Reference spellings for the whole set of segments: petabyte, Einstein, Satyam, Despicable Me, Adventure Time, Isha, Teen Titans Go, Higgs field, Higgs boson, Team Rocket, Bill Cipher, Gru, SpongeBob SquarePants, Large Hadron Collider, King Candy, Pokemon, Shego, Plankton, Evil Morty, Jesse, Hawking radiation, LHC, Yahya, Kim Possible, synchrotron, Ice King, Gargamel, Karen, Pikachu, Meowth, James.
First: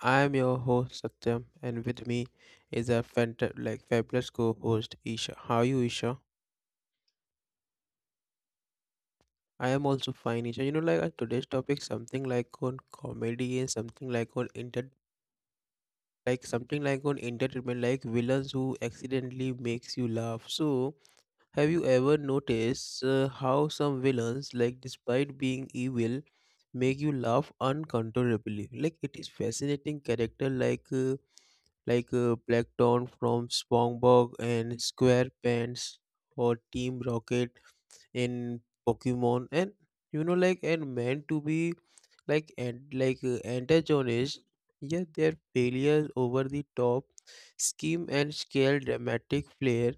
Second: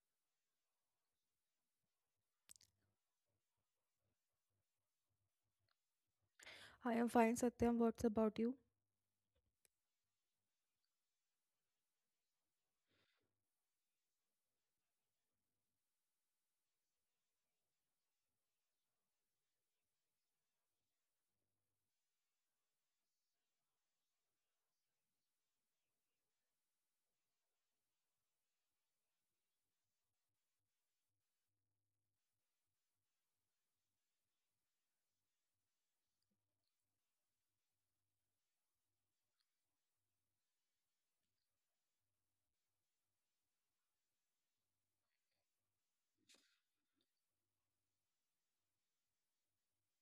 I am your host Satyam, and with me is a fabulous co-host Isha. How are you, Isha? I am fine, Satyam. What's about you? I am also fine, Isha. You know, today's topic, something like on comedy and something like on inter, like something like on entertainment, like villains who accidentally makes you laugh. So, have you ever noticed how some villains, like despite being evil, make you laugh uncontrollably? Like it is fascinating character, Plankton from SpongeBob and SquarePants or Team Rocket in Pokemon, and and meant to be like antagonists. Yet their failures over the top scheme and scale dramatic flair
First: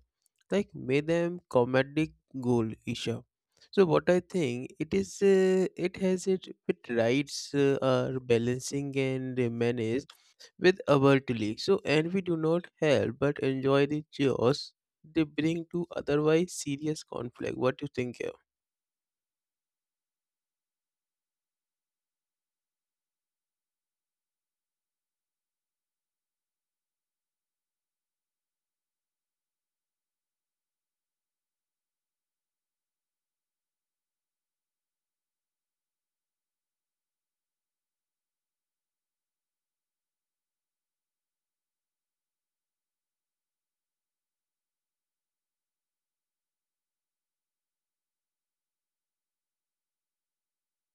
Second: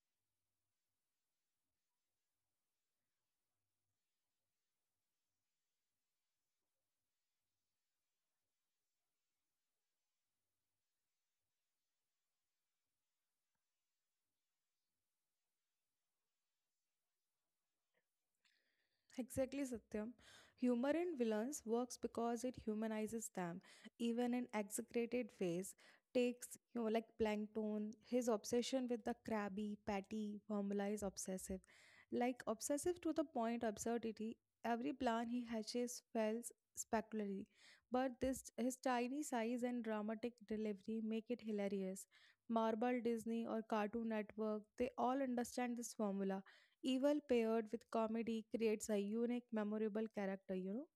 like made them comedic gold, Isha. So what I think, it is it has it it rights are balancing and manage with abruptly, so and we do not help but enjoy the chaos they bring to otherwise serious conflict. What do you think here? Exactly, Satyam. Humor in villains works because it humanizes them, even in exaggerated ways. Takes, like Plankton, his obsession with the crabby, patty formula is obsessive. Obsessive to the point absurdity, every plan he hatches fails spectacularly. But this his tiny size and dramatic delivery make it hilarious. Marble, Disney, or Cartoon Network, they all understand this formula. Evil paired with comedy creates a unique, memorable character,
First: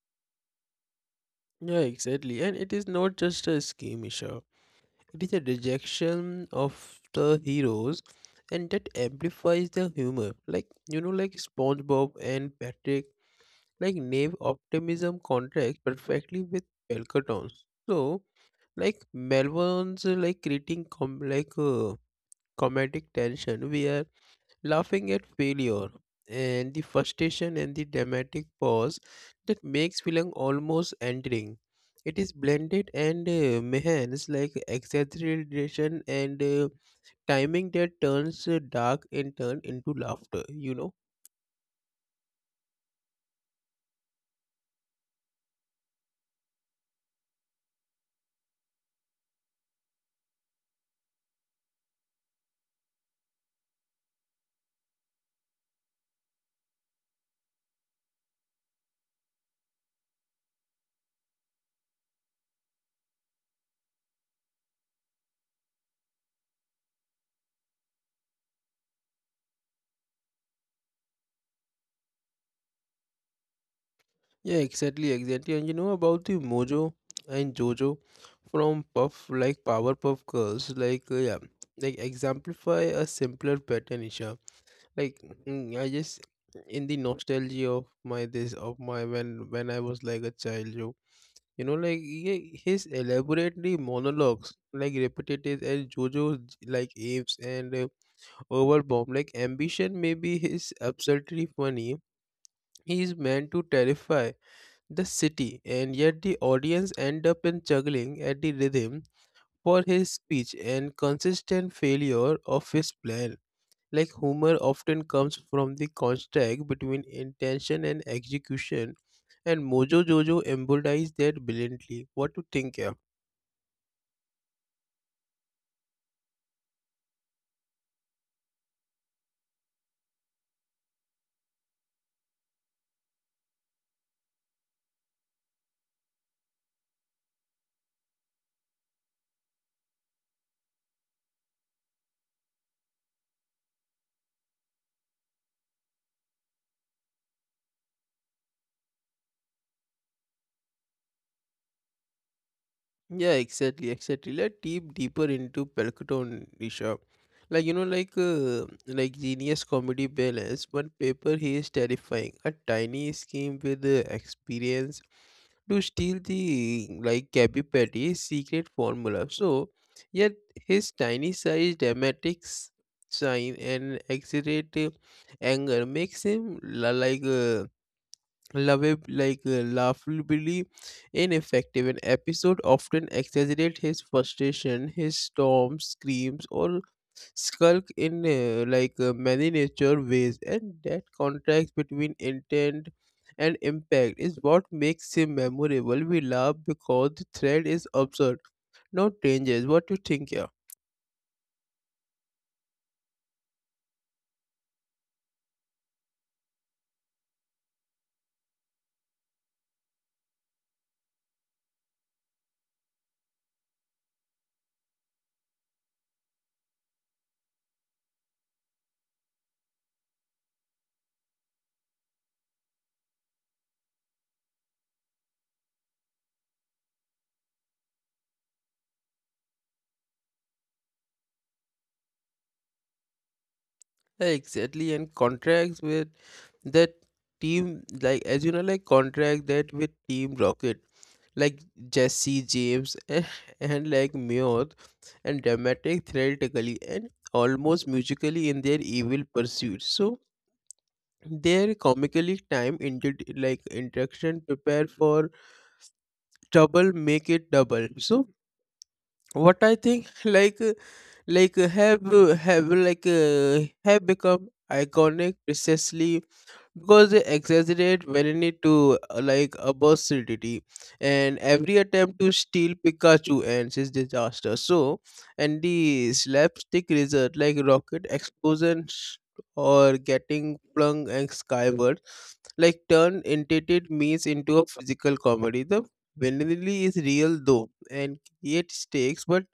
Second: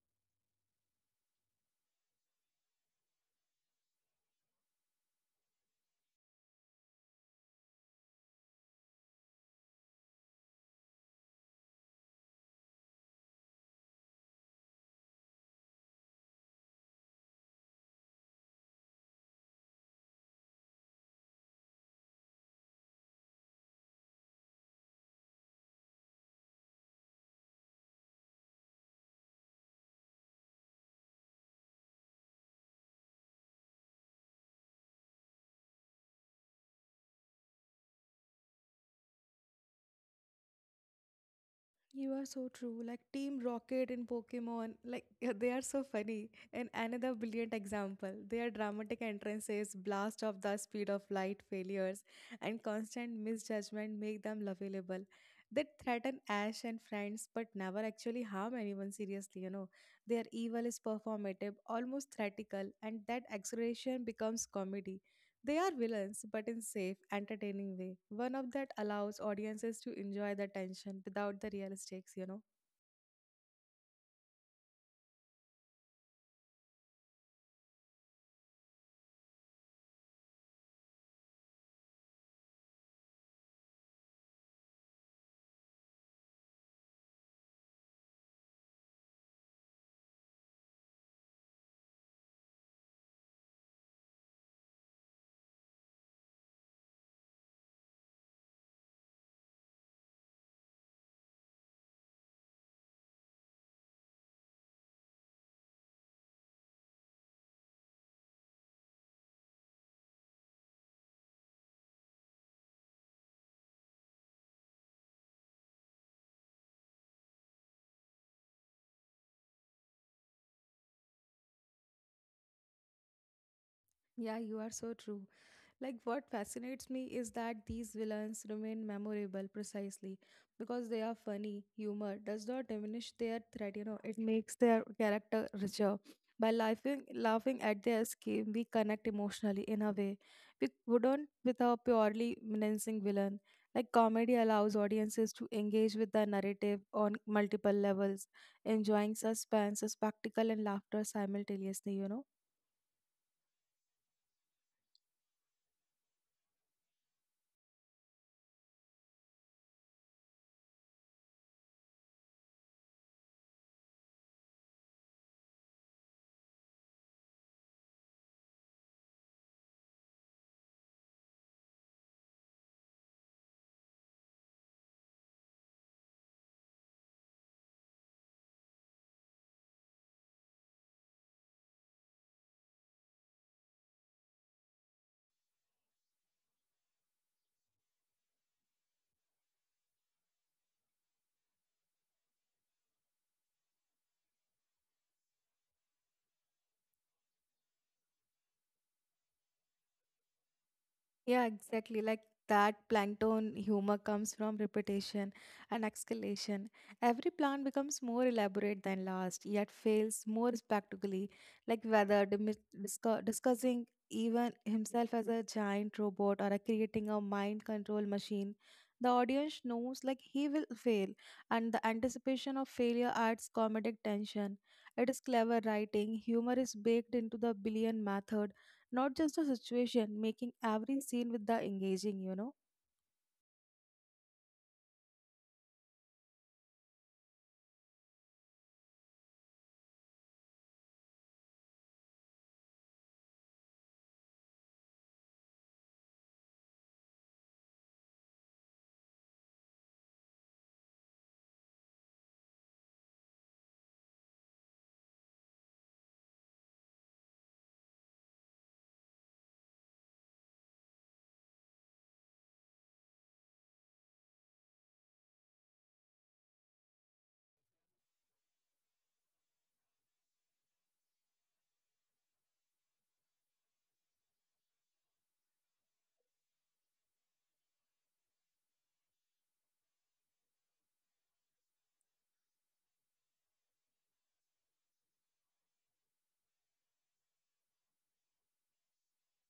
Yeah, exactly. And it is not just a scheme issue. It is a rejection of the heroes and that amplifies the humor. SpongeBob and Patrick, like naive optimism contrasts perfectly with Pelkatons. So like Melbourne's like creating comedic tension where laughing at failure and the frustration and the dramatic pause that makes film almost entering. It is blended and means like exaggeration and timing that turns dark in turn into laughter. You know, You are so true. Like Team Rocket in Pokemon, like they are so funny. And another brilliant example, their dramatic entrances, blast of the speed of light failures, and constant misjudgment make them lovable. They threaten Ash and friends, but never actually harm anyone seriously. Their evil is performative, almost theatrical, and that exaggeration becomes comedy. They are villains, but in safe, entertaining way. One of that allows audiences to enjoy the tension without the real stakes. yeah, exactly. And you know about the Mojo and Jojo from Puff like Powerpuff Girls, yeah, like exemplify a simpler pattern, Isha. Like I just in the nostalgia of my this of my when I was like a child, he, his elaborately monologues, like repetitive and Jojo like apes and overbomb, like ambition may be his absurdly funny. He is meant to terrify the city, and yet the audience end up in juggling at the rhythm for his speech and consistent failure of his plan. Like humor often comes from the contrast between intention and execution, and Mojo Jojo embodies that brilliantly. What to think here? Yeah, you are so true. What fascinates me is that these villains remain memorable precisely because they are funny. Humor does not diminish their threat, it makes their character richer. By laughing at their scheme, we connect emotionally in a way we wouldn't with a purely menacing villain. Comedy allows audiences to engage with the narrative on multiple levels, enjoying suspense, spectacle, and laughter simultaneously. Yeah, exactly. Let's deeper into Pelkton, Nisha. Genius comedy balance. One paper he is terrifying, a tiny scheme with experience to steal the like Cappy Patty's secret formula. So, yet his tiny size, shine, and exaggerated anger makes him laughably ineffective. An episode often exaggerate his frustration, his storms, screams, or skulk in many nature ways, and that contrast between intent and impact is what makes him memorable. We laugh because the thread is absurd, not dangerous. What do you think, yeah? Yeah, exactly. Like that plankton humor comes from repetition and exhalation. Every plan becomes more elaborate than last, yet fails more spectacularly. Like whether discussing even himself as a giant robot or a creating a mind control machine, the audience knows like he will fail, and the anticipation of failure adds comedic tension. It is clever writing. Humor is baked into the billion method not just the situation, making every scene with the engaging. Exactly, and contracts with that team like as you know like contract that with team rocket like Jesse James and like Muir and dramatic, theatrically and almost musically in their evil pursuits. So their comically time interaction prepare for trouble make it double. So what I think like have like have become iconic precisely because they exaggerate when to like absurdity, and every attempt to steal Pikachu ends is disaster. So and the slapstick result like rocket explosions or getting flung and skyward like turn entertained means into a physical comedy. The vanilla is real though and create stakes but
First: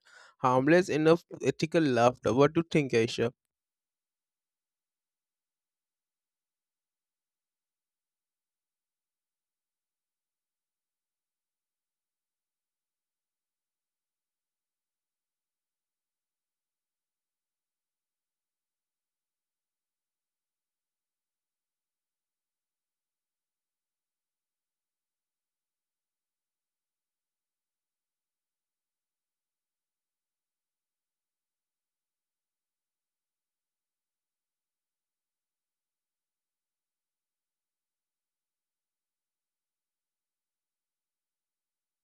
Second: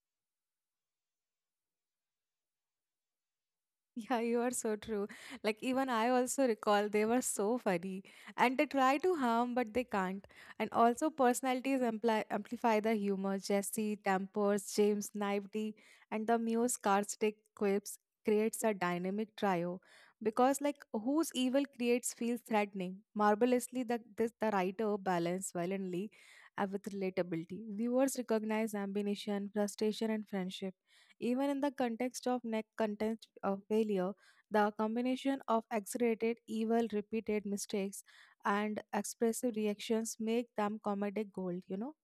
harmless enough to ethical laughter. What do you think, Aisha? Yeah, you are so true. Even I also recall they were so funny and they try to harm, but they can't. And also, personalities amplify the humor. Jesse, Tempers, James, Naivety, and the Muse Carstic quips creates a dynamic trio because, like, whose evil creates feels threatening. Marvelously, the writer balance violently with relatability. Viewers recognize ambition, frustration, and friendship. Even in the context of neck content of failure, the combination of exaggerated evil, repeated mistakes, and expressive reactions make them comedic gold.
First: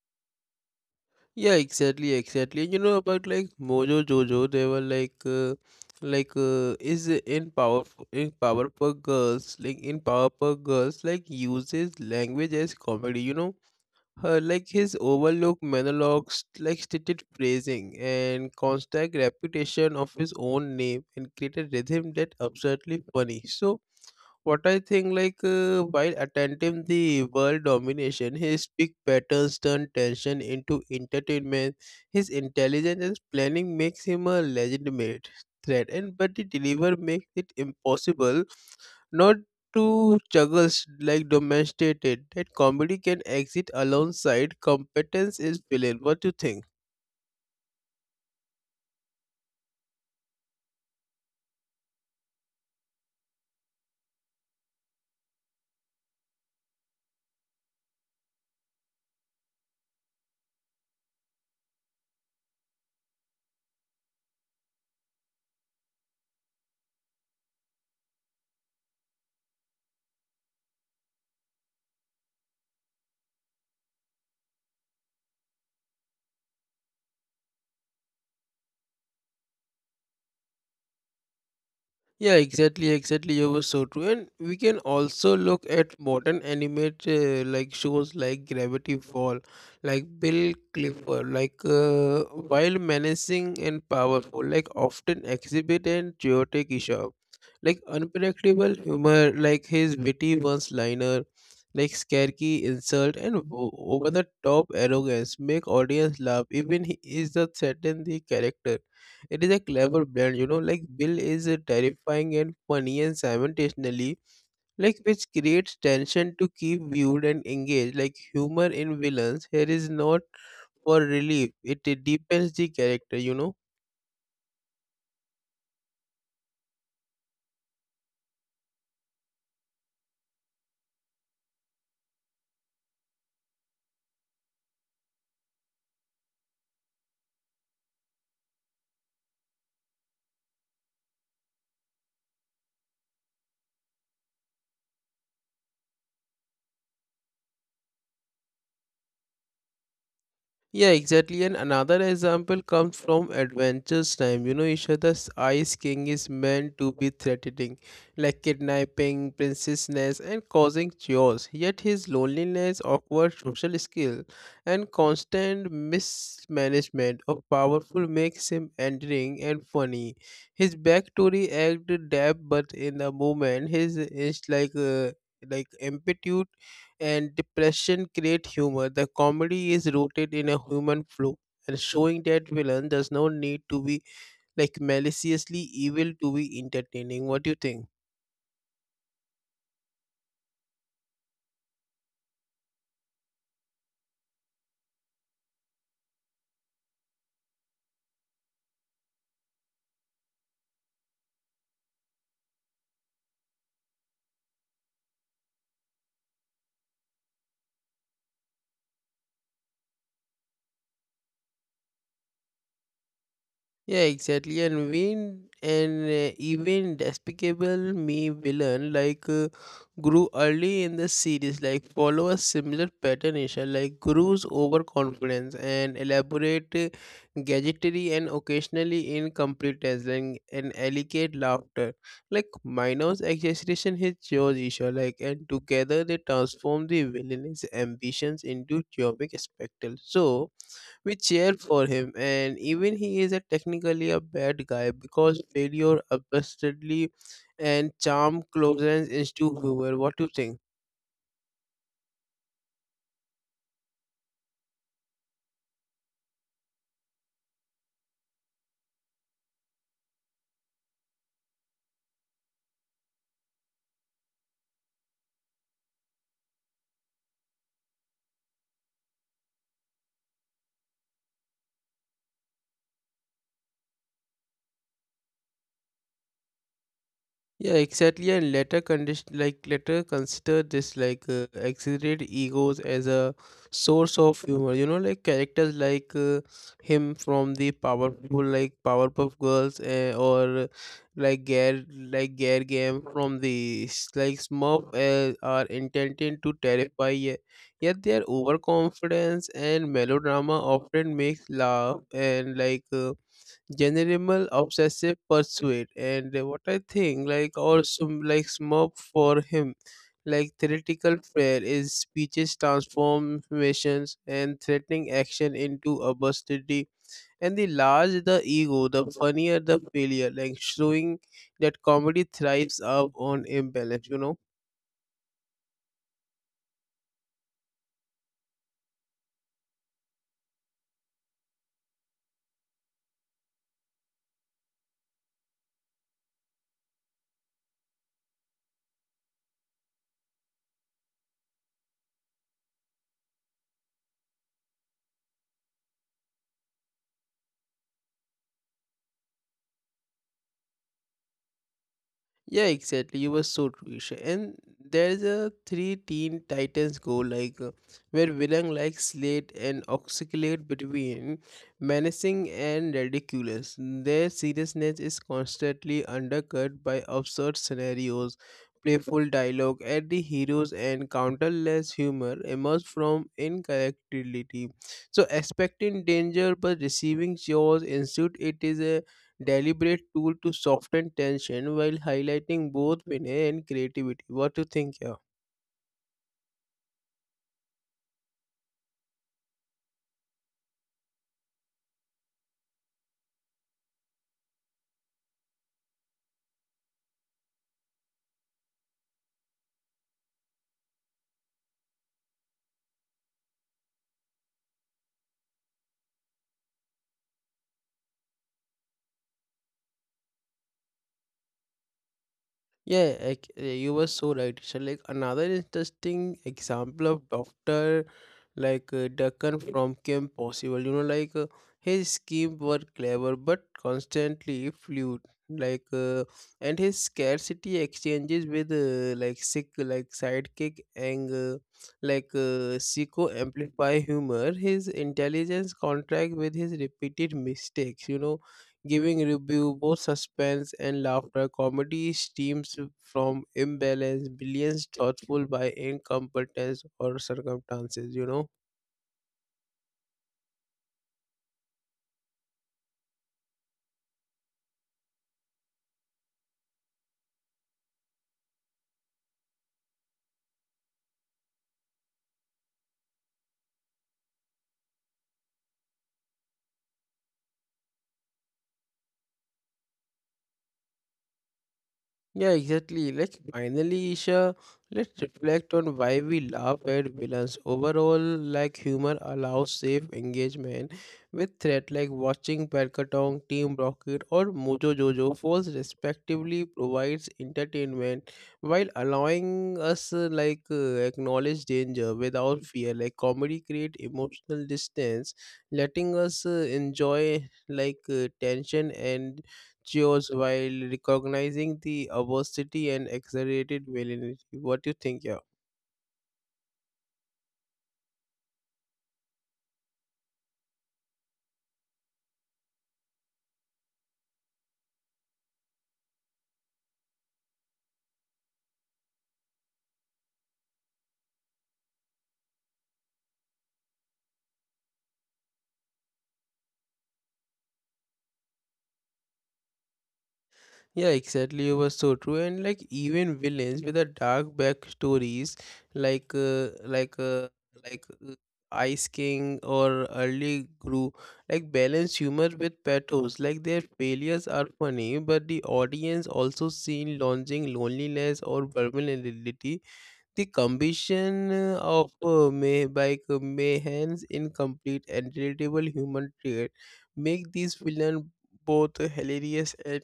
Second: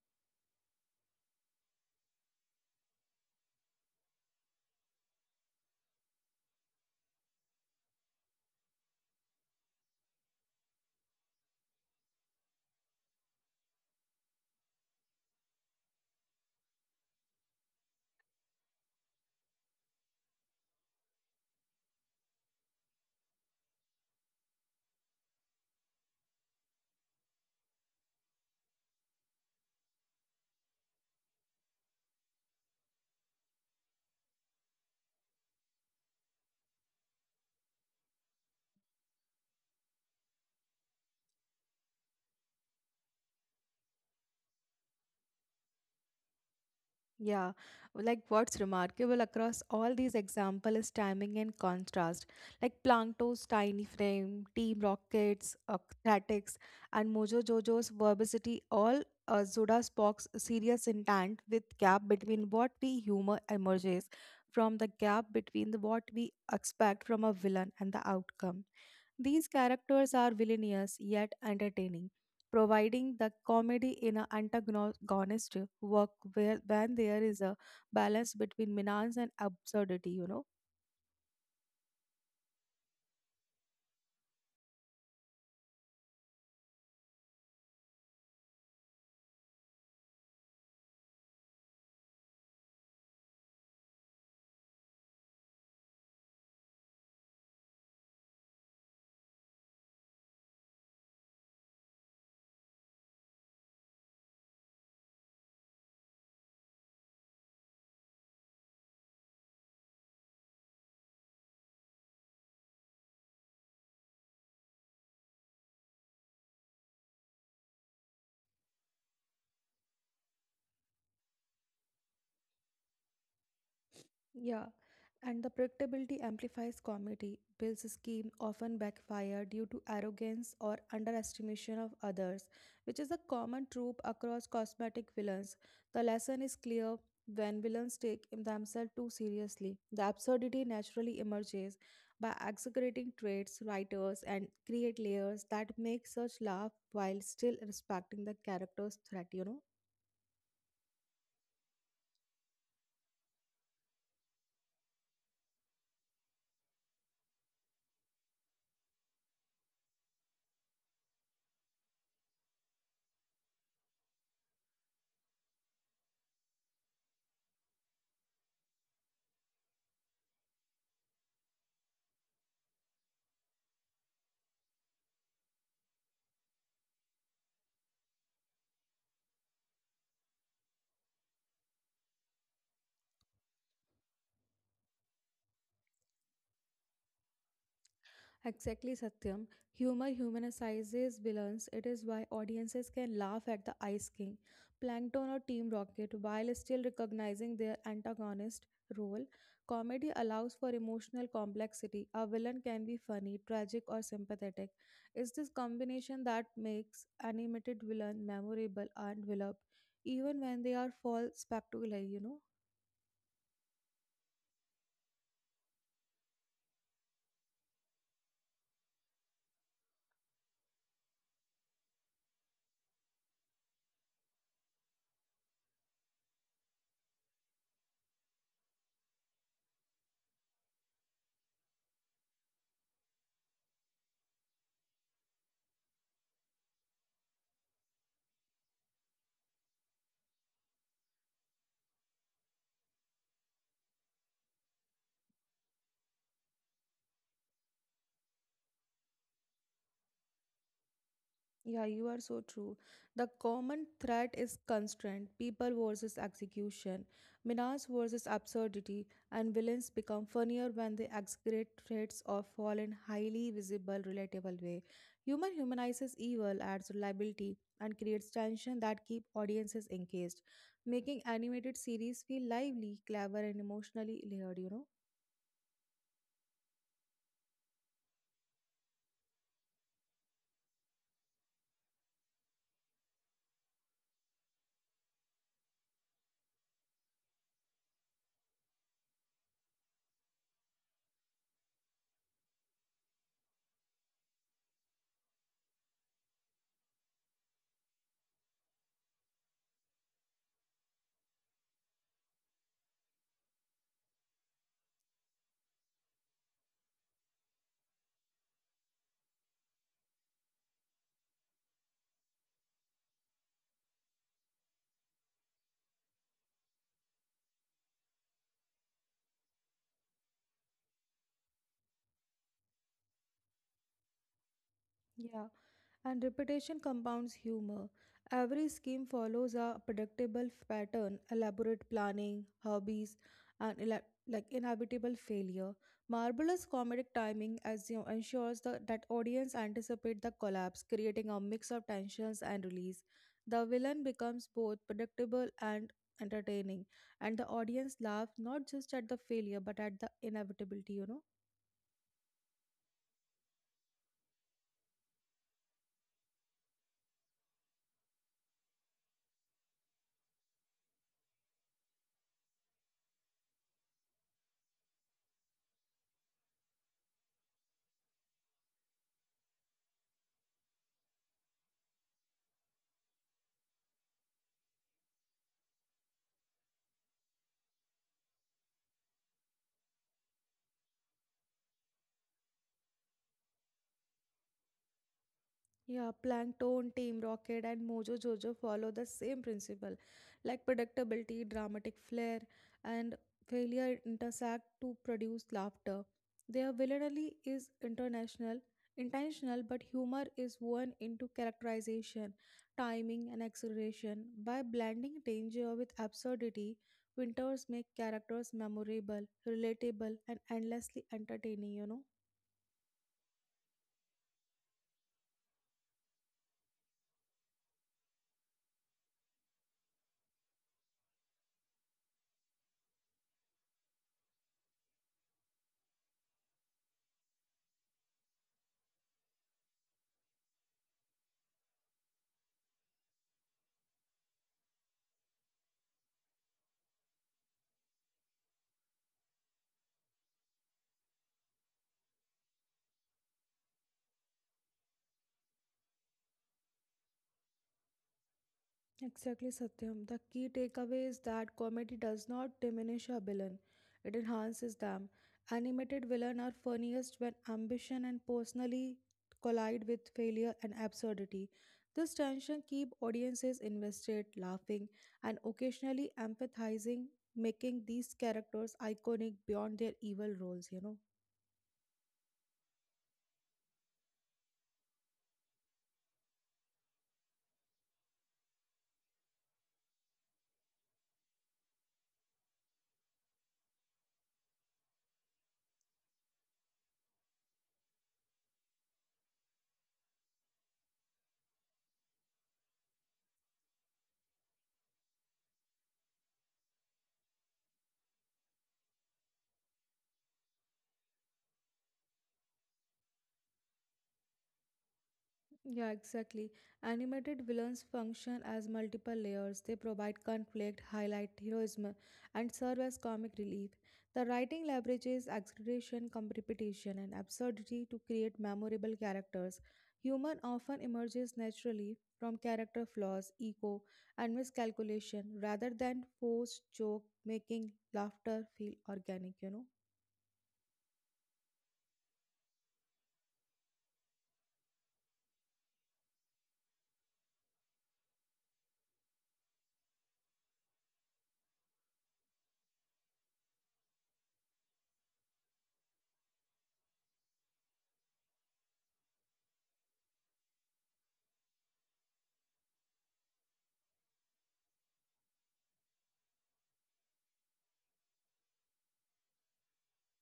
Yeah, exactly. You know about like Mojo Jojo, they were is in power in Powerpuff Girls, like uses language as comedy. You know, her like his overlook monologues, like stated phrasing and constant repetition of his own name, and created rhythm that absurdly funny. So what I think, while attempting the world domination, his big patterns turn tension into entertainment. His intelligence and planning makes him a legitimate threat, and but the deliver makes it impossible not to juggle s- like domesticated. That comedy can exist alongside competence is villain. What do you think? Yeah, like what's remarkable across all these examples is timing and contrast. Like Planto's tiny frame, Team Rocket's acrobatics, and Mojo Jojo's verbosity all Zoda Spock's serious intent with gap between what we humor emerges from the gap between the what we expect from a villain and the outcome. These characters are villainous yet entertaining, providing the comedy in an antagonist work where when there is a balance between menace and absurdity. Yeah, exactly. You were so true. And we can also look at modern animate shows like Gravity Fall, like Bill Clifford, while menacing and powerful, like often exhibit an chaotic issue, like unpredictable humor, like his witty one-liner, like scaredy insult and over-the-top arrogance make audience laugh even he is the threaten the character. It is a clever blend, you know, like Bill is terrifying and funny and simultaneously, like which creates tension to keep viewed and engaged. Like humor in villains, here is not for relief; it deepens the character, you know. Yeah, and the predictability amplifies comedy. Bill's scheme often backfire due to arrogance or underestimation of others, which is a common trope across cosmetic villains. The lesson is clear when villains take themselves too seriously. The absurdity naturally emerges by exaggerating traits, writers, and create layers that make such laugh while still respecting the character's threat. Yeah, exactly. And another example comes from Adventures Time. You know, Ishada's Ice King is meant to be threatening, like kidnapping princesses and causing chaos. Yet his loneliness, awkward social skill, and constant mismanagement of powerful makes him endearing and funny. His backstory act depth, but in the moment, his is like empathy and depression create humor. The comedy is rooted in a human flaw and showing that villain does not need to be like maliciously evil to be entertaining. What do you think? Exactly, Satyam. Humor humanizes villains. It is why audiences can laugh at the Ice King, Plankton, or Team Rocket while still recognizing their antagonist role. Comedy allows for emotional complexity. A villain can be funny, tragic, or sympathetic. It's this combination that makes animated villain memorable and beloved, even when they are false spectacular. Yeah, exactly. And when and even despicable me villain grew early in the series, like follow a similar pattern, Isha, like Guru's overconfidence and elaborate gadgetry and occasionally incompetence and elegant laughter. Like Minos exaggeration his jaws, Isha, like and together they transform the villainous ambitions into comic spectacle. So we cheer for him, and even he is a technically a bad guy because failure absurdly and charm closens into viewer. What do you think? Yeah, you are so true. The common thread is constraint, people versus execution, menace versus absurdity, and villains become funnier when they exaggerate threats or fall in highly visible, relatable way. Humor humanizes evil, adds reliability, and creates tension that keep audiences engaged, making animated series feel lively, clever, and emotionally layered. Yeah, exactly. And later consider this exaggerated egos as a source of humor. You know, like characters him from the powerful like Powerpuff Girls or Gare Game from the Smurf are intended to terrify. Yet their overconfidence and melodrama often makes laugh and general obsessive pursuit and what I think like also like smug for him like theoretical prayer is speeches transformations and threatening action into obscenity, and the larger the ego the funnier the failure, like showing that comedy thrives up on imbalance, you know. Yeah, and repetition compounds humor. Every scheme follows a pattern, elaborate planning, hobbies, and inevitable failure. Marvelous comedic timing as you know, ensures that audience anticipate the collapse, creating a mix of tensions and release. The villain becomes both predictable and entertaining, and the audience laughs not just at the failure but at the inevitability. You know. Yeah, exactly. You were so true, Isha. And there's a three teen titans go where villain like slate and oscillate between menacing and ridiculous. Their seriousness is constantly undercut by absurd scenarios, playful dialogue at the heroes, and countless humor emerged from incorrectibility. So expecting danger but receiving chores ensued. It is a deliberate tool to soften tension while highlighting both winner and creativity. What do you think here? Yeah, Plankton, Team Rocket, and Mojo Jojo follow the same principle, like predictability, dramatic flair, and failure intersect to produce laughter. Their villainy is international, intentional, but humor is woven into characterization, timing, and acceleration. By blending danger with absurdity, Winters make characters memorable, relatable, and endlessly entertaining. You know. Yeah, you were so right, Ishan. Like another interesting example of Doctor, Deccan from Kim Possible. You know, his schemes were clever but constantly fluid. Like uh, and his scarcity exchanges with like sick like sidekick and psycho amplify humor. His intelligence contract with his repeated mistakes, you know, giving review both suspense and laughter. Comedy stems from imbalance, brilliance thoughtful by incompetence or circumstances, you know. Exactly, Satyam. The key takeaway is that comedy does not diminish a villain, it enhances them. Animated villains are funniest when ambition and personally collide with failure and absurdity. This tension keeps audiences invested, laughing, and occasionally empathizing, making these characters iconic beyond their evil roles. Yeah, exactly. Like finally, Isha, let's reflect on why we laugh at villains. Overall, like humor allows safe engagement with threat like watching Palkatong, Team Rocket, or Mojo Jojo Force respectively provides entertainment while allowing us acknowledge danger without fear. Like comedy create emotional distance, letting us enjoy tension and chores while recognizing the obesity and exaggerated villainy. What do you think, yeah? Yeah, exactly. Animated villains function as multiple layers. They provide conflict, highlight heroism, and serve as comic relief. The writing leverages exaggeration, competition, and absurdity to create memorable characters. Human often emerges naturally from character flaws, ego, and miscalculation rather than forced joke making laughter feel organic. Yeah, exactly. You were so true. And like even villains with a dark backstories, like uh, like uh, like uh, Ice King or early Gru, like balance humor with pathos. Like their failures are funny, but the audience also seen launching loneliness or vulnerability, the combination of may by Mayhan's incomplete and relatable human trait make these villains both hilarious and,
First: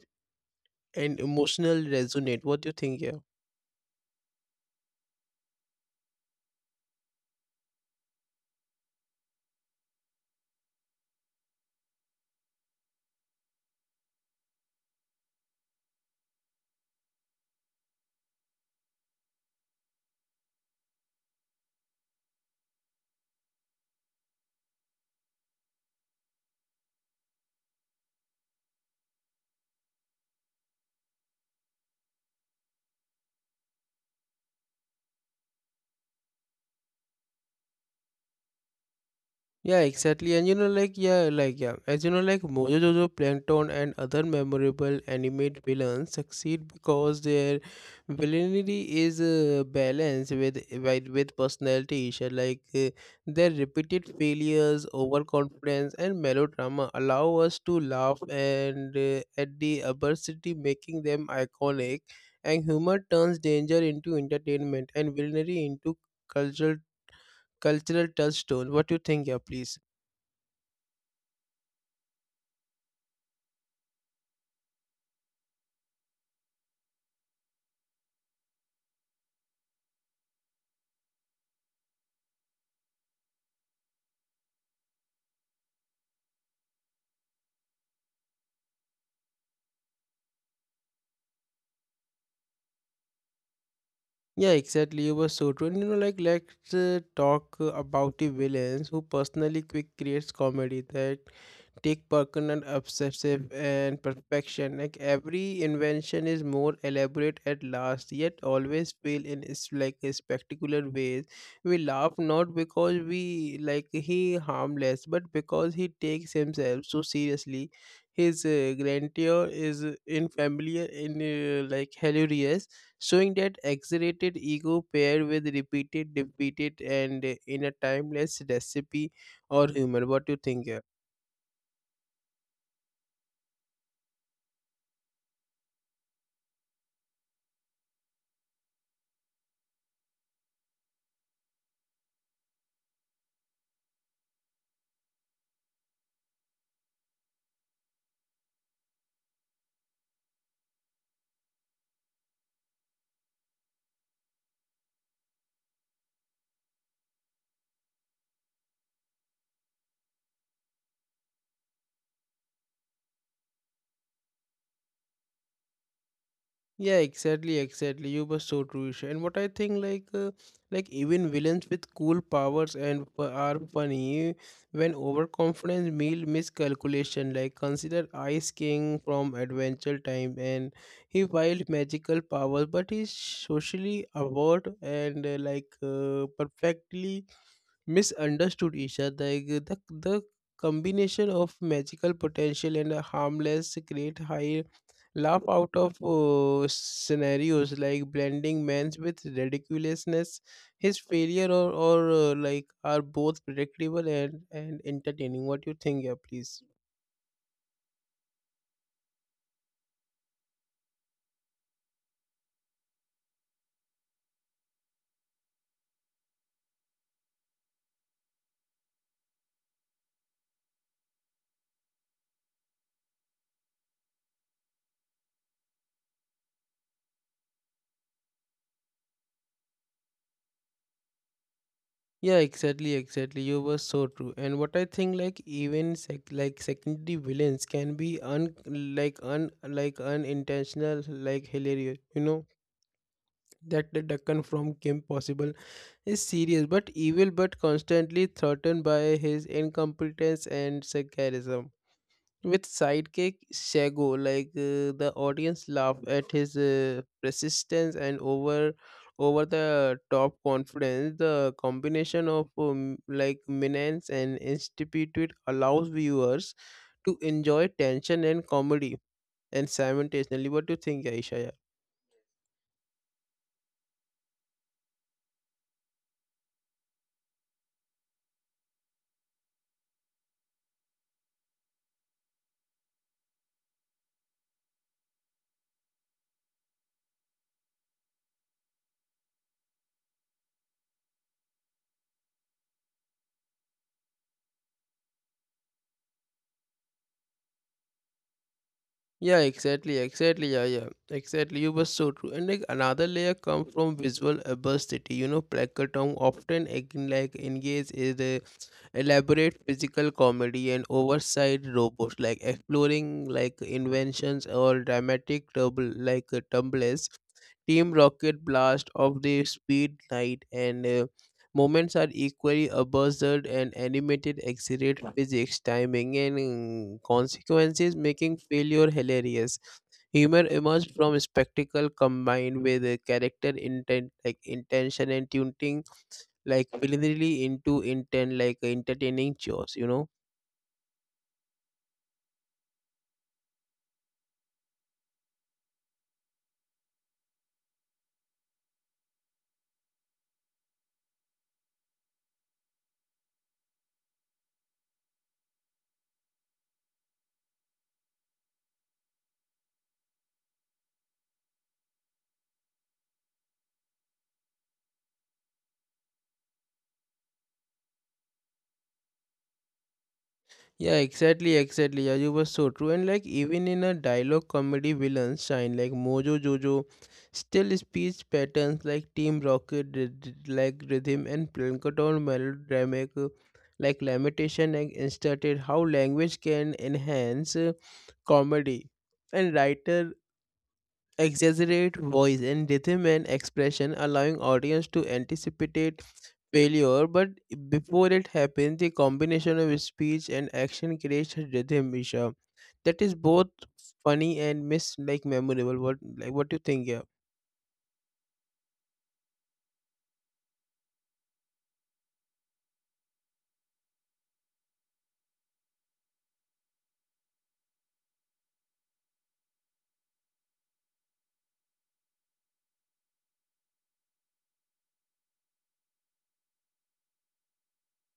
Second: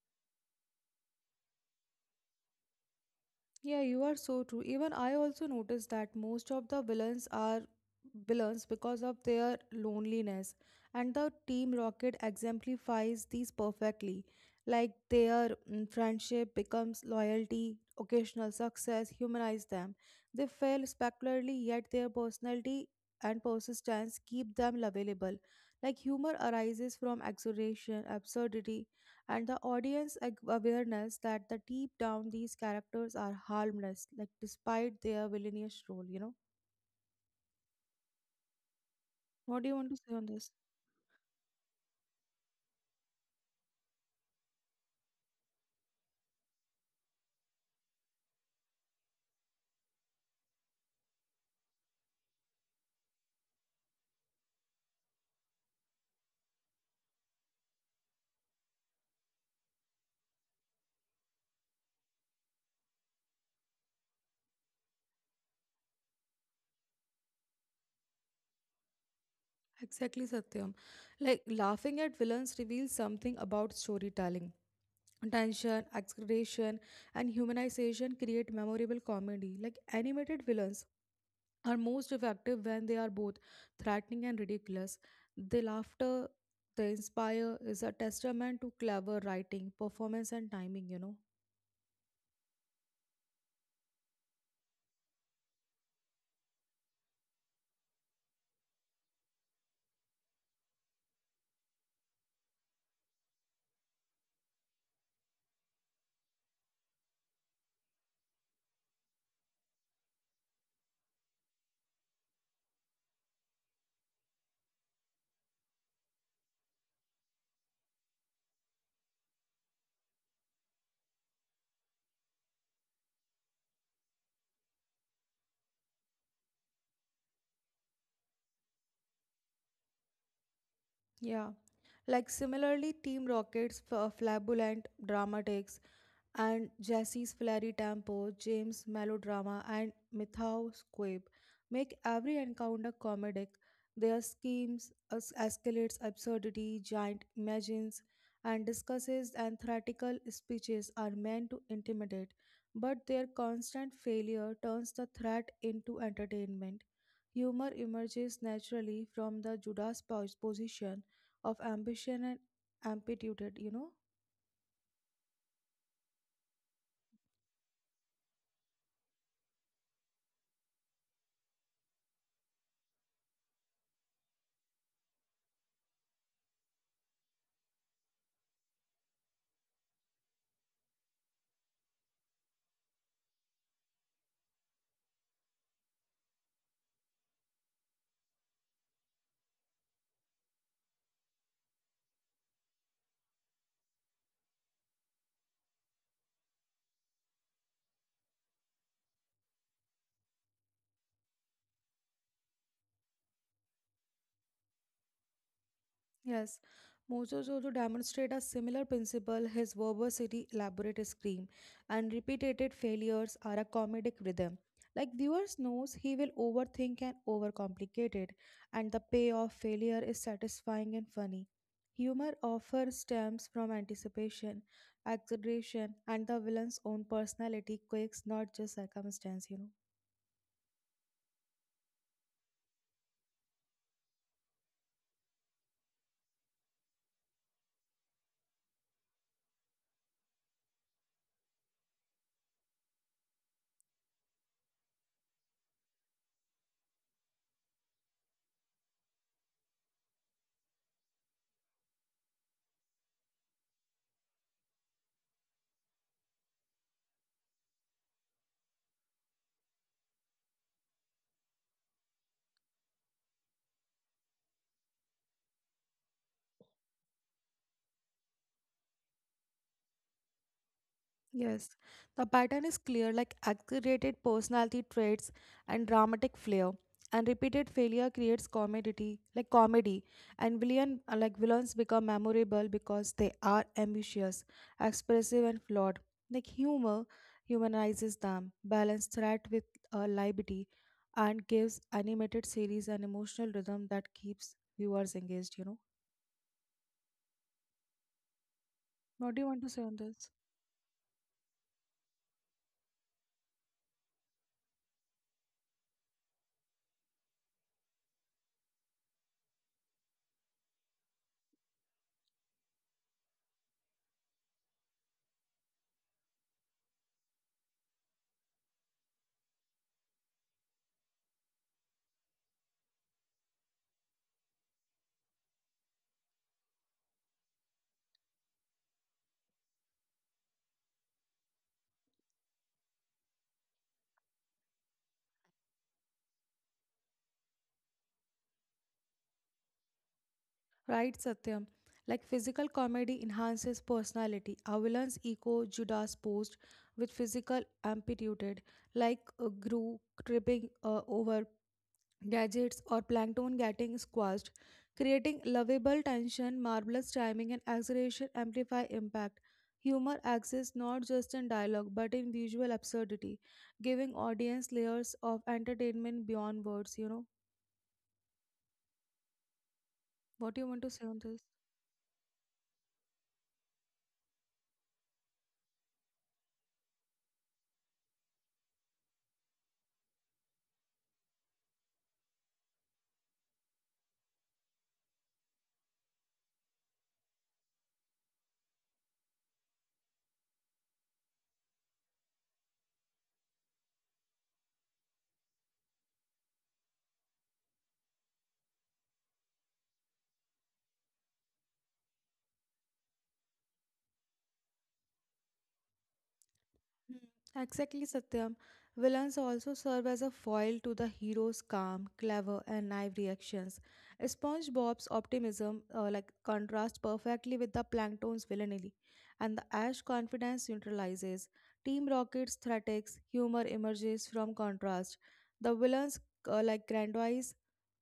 and emotional resonate. What do you think here? Yeah, you are so true. Even I also noticed that most of the villains are villains because of their loneliness, and the Team Rocket exemplifies these perfectly. Like their mm, friendship becomes loyalty, occasional success humanize them. They fail spectacularly, yet their personality and persistence keep them lovable. Like humor arises from exaggeration, absurdity, and the awareness that the deep down these characters are harmless like despite their villainous role. What do you Yeah, want to say on exactly. And this? you know, like, yeah, as you know, like, Mojo Jojo, Plankton, and other memorable animate villains succeed because their villainy is balanced with personality issues. Their repeated failures, overconfidence, and melodrama allow us to laugh and at the adversity, making them iconic. And humor turns danger into entertainment and villainy into cultural cultural touchstone. What do you think, yeah, please? Exactly, Satyam. Like laughing at villains reveals something about storytelling. Tension, exaggeration, and humanization create memorable comedy. Like animated villains are most effective when they are both threatening and ridiculous. The laughter they inspire is a testament to clever writing, performance, and timing. Yeah, exactly. You were so true. And you know, like, let's talk about the villains who personally quick creates comedy that take permanent obsessive and perfection. Like every invention is more elaborate at last, yet always fail in is like a spectacular ways. We laugh not because we like he harmless, but because he takes himself so seriously. His grandeur is in familiar in hilarious showing that exaggerated ego paired with repeated, and in a timeless recipe or humor. What do you think here? Yeah. Like similarly, flamboyant drama takes and Jesse's flirty tempo, James' melodrama, and Mithaw's quip make every encounter comedic. Their escalates absurdity, giant imagines, and discusses and theatrical speeches are meant to intimidate, but their constant failure turns the threat into entertainment. Humor emerges naturally from the position of ambition and amplitude, Yeah, exactly. You were so true, Isha. And what I think, like, even villains with cool powers and are funny when overconfidence meal miscalculation. Like, consider Ice King from Adventure Time, and he wield magical powers, but he's socially awkward and perfectly misunderstood Isha. The combination of magical potential and a harmless create high laugh out of scenarios like blending man's with ridiculousness. His failure or are both predictable and, entertaining. What you think, yeah, please? Yes, Mojojojo demonstrate a similar principle. His verbosity, elaborate scream, and repeated failures are a comedic rhythm. Like viewers knows, he will overthink and overcomplicate it, and the payoff failure is satisfying and funny. Humor often stems from anticipation, exaggeration, and the villain's own personality quirks, not just circumstance. You know. Yeah, exactly. You were so true. And what I think, like even secondary villains can be un like unintentional, like hilarious. You know that the Deccan from Kim Possible is serious but evil but constantly threatened by his incompetence and sarcasm. With sidekick Shago, the audience laughed at his persistence and over the top confidence. The combination of like menace and institute allows viewers to enjoy tension and comedy and simultaneously. What do you think, Aisha? Yes, the pattern is clear like exaggerated personality traits and dramatic flair. And repeated failure creates comedy, like comedy. And villains become memorable because they are ambitious, expressive, and flawed. Like humor humanizes them, balance threat with liberty, and gives animated series an emotional rhythm that keeps viewers engaged. Yeah, What do you want to say exactly, on this? exactly, yeah, yeah, exactly. You were so true. And like another layer come from visual adversity. You know, placatong often again like engage is a elaborate physical comedy and oversight robots, like exploring like inventions or dramatic trouble like tumbles. Team Rocket Blast of the Speed Knight and Moments are equally absurd and animated, exaggerate physics, timing, and consequences, making failure hilarious. Humor emerged from spectacle combined with a character intent, like intention and tuning, like willingly into intent, like entertaining chores. You know. Right, Satyam. Like physical comedy enhances personality. Avilan's echo Judas posed with physical amplitude, like a Gru tripping over gadgets or Plankton getting squashed, creating lovable tension, marvelous timing, and exaggeration amplify impact. Humor exists not just in dialogue but in visual absurdity, giving audience layers of entertainment beyond words. You know what do you want Yeah, to say on exactly, this? exactly. Yeah, you were so true. And like even in a dialogue comedy, villains shine like Mojo Jojo, still speech patterns like Team Rocket, like rhythm and Plankton melodramatic, like lamentation and inserted how language can enhance comedy. And writer exaggerate voice and rhythm and expression, allowing audience to anticipate failure. But before it happens, the combination of speech and action creates a rhythm, Isha, that is both funny and miss like memorable. What like what do you think? Yeah, Mm, exactly, Satyam. Villains also serve as a foil to the hero's calm, clever, and naive reactions. SpongeBob's optimism, contrasts perfectly with the Plankton's villainy, and the Ash confidence neutralizes. Team Rocket's threats, humor emerges from contrast. The villain's grandiose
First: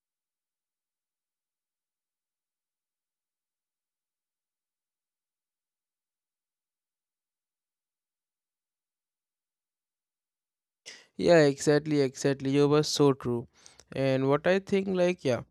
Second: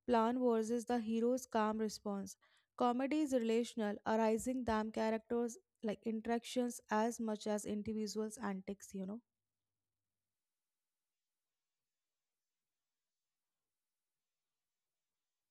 plan versus the hero's calm response. Comedy is relational, arising damn characters like interactions as much as individuals antics. Yeah, exactly, exactly. You were so true, and what I think like yeah.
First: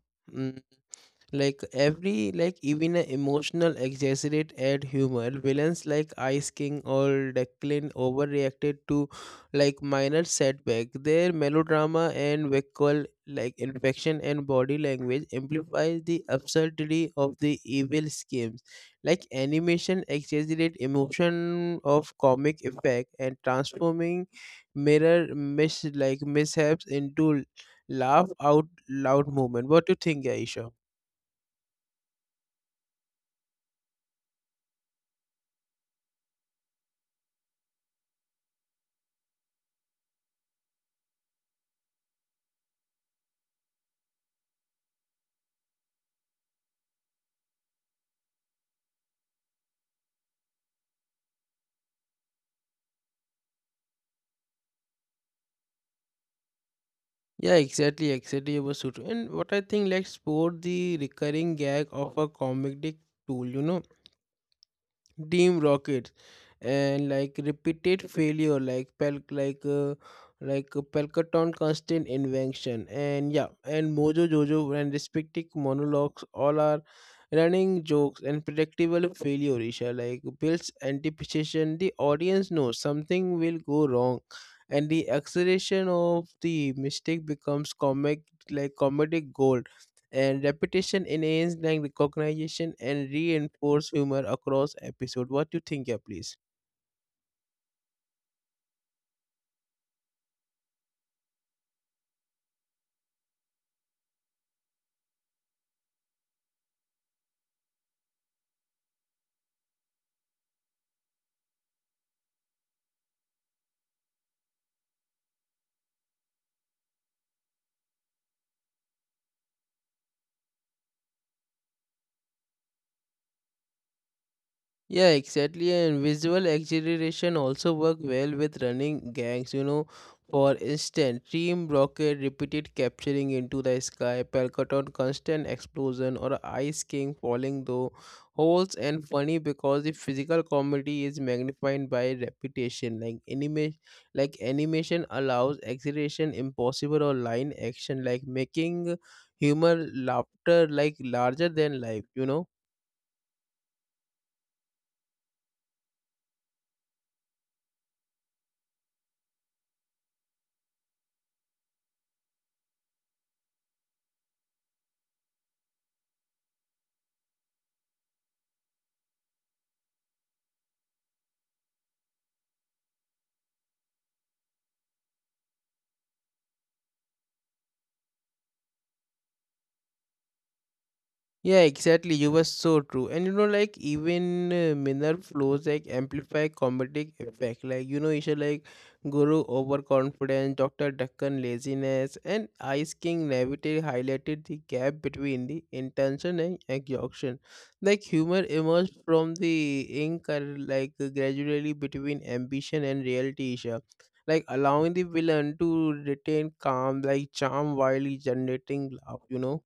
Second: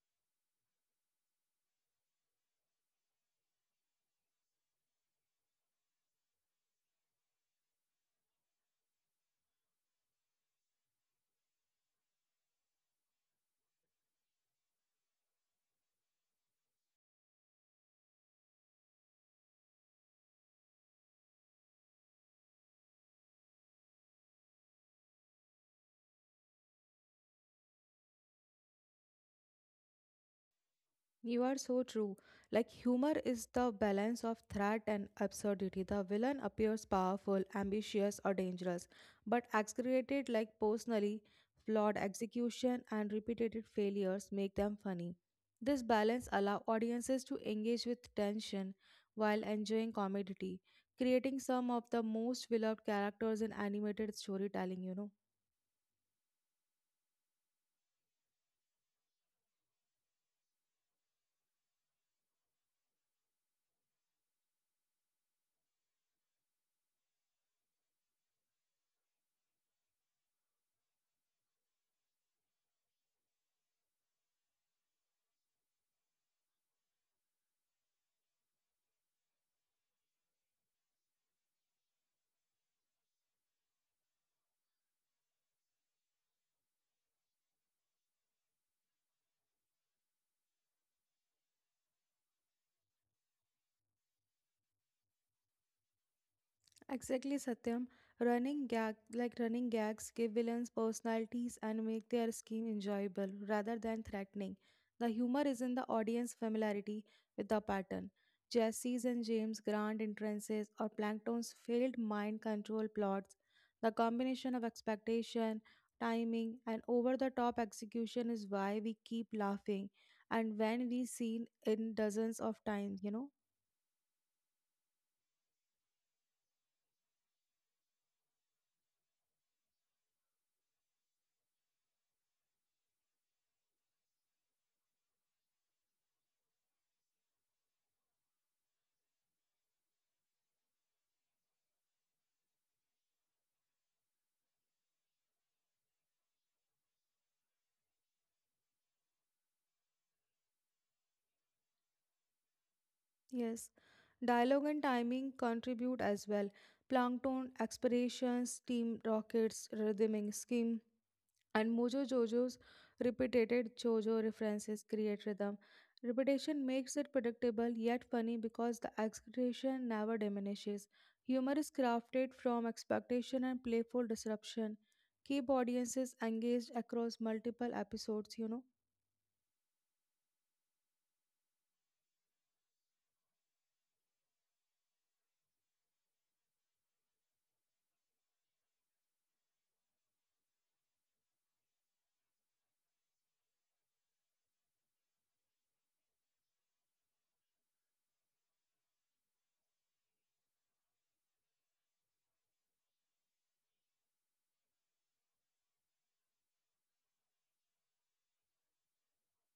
Like every like even a emotional exaggerate at humor villains like Ice King or Declan overreacted to like minor setback. Their melodrama and vocal like infection and body language amplifies the absurdity of the evil schemes. Like animation exaggerate emotion of comic effect and transforming mirror mishaps into laugh out loud moment. What do you think, Aisha? You are so true. Like humor is the balance of threat and absurdity. The villain appears powerful, ambitious, or dangerous, but exaggerated like personally flawed execution and repeated failures make them funny. This balance allows audiences to engage with tension while enjoying comedy, creating some of the most beloved characters in animated storytelling, Yeah, exactly, exactly. It was so true. And what I think, like, sport the recurring gag of a comedic tool, you know, Team Rocket and like repeated failure like Pelkaton constant invention and yeah and Mojo Jojo and respective monologues all are running jokes and predictable failure Isha like builds anticipation. The audience knows something will go wrong and the acceleration of the mistake becomes comic like comedic gold and repetition enhanced like recognition and reinforce humor across episode. What do you think, yeah, please? Exactly, Satyam. Running gag Running gags give villains personalities and make their scheme enjoyable rather than threatening. The humor is in the audience familiarity with the pattern. Jesse's and James' grand entrances or Plankton's failed mind control plots. The combination of expectation, timing, and over-the-top execution is why we keep laughing and when we seen in dozens of times, Yeah, exactly. And visual exaggeration also work well with running gangs, you know. For instance, team rocket repeated capturing into the sky, Palcaton constant explosion, or Ice King falling though holes and funny because the physical comedy is magnified by repetition. Like animation allows exaggeration impossible or line action, like making humor laughter like larger than life, you know. Yes, dialogue and timing contribute as well. Plankton, aspirations, steam rockets, rhythmic scheme, and Mojo Jojo's repeated Jojo references create rhythm. Repetition makes it predictable yet funny because the expectation never diminishes. Humor is crafted from expectation and playful disruption. Keep audiences engaged across multiple episodes, Yeah, exactly. You were so true. And you know, like even minor flows like amplify comedic effect. Like you know, you should like Guru overconfidence, Doctor Deccan laziness, and Ice King naivety highlighted the gap between the intention and exhaustion. Like humor emerged from the ink, like gradually between ambition and reality, Isha. Like allowing the villain to retain calm, like charm while generating love. You know.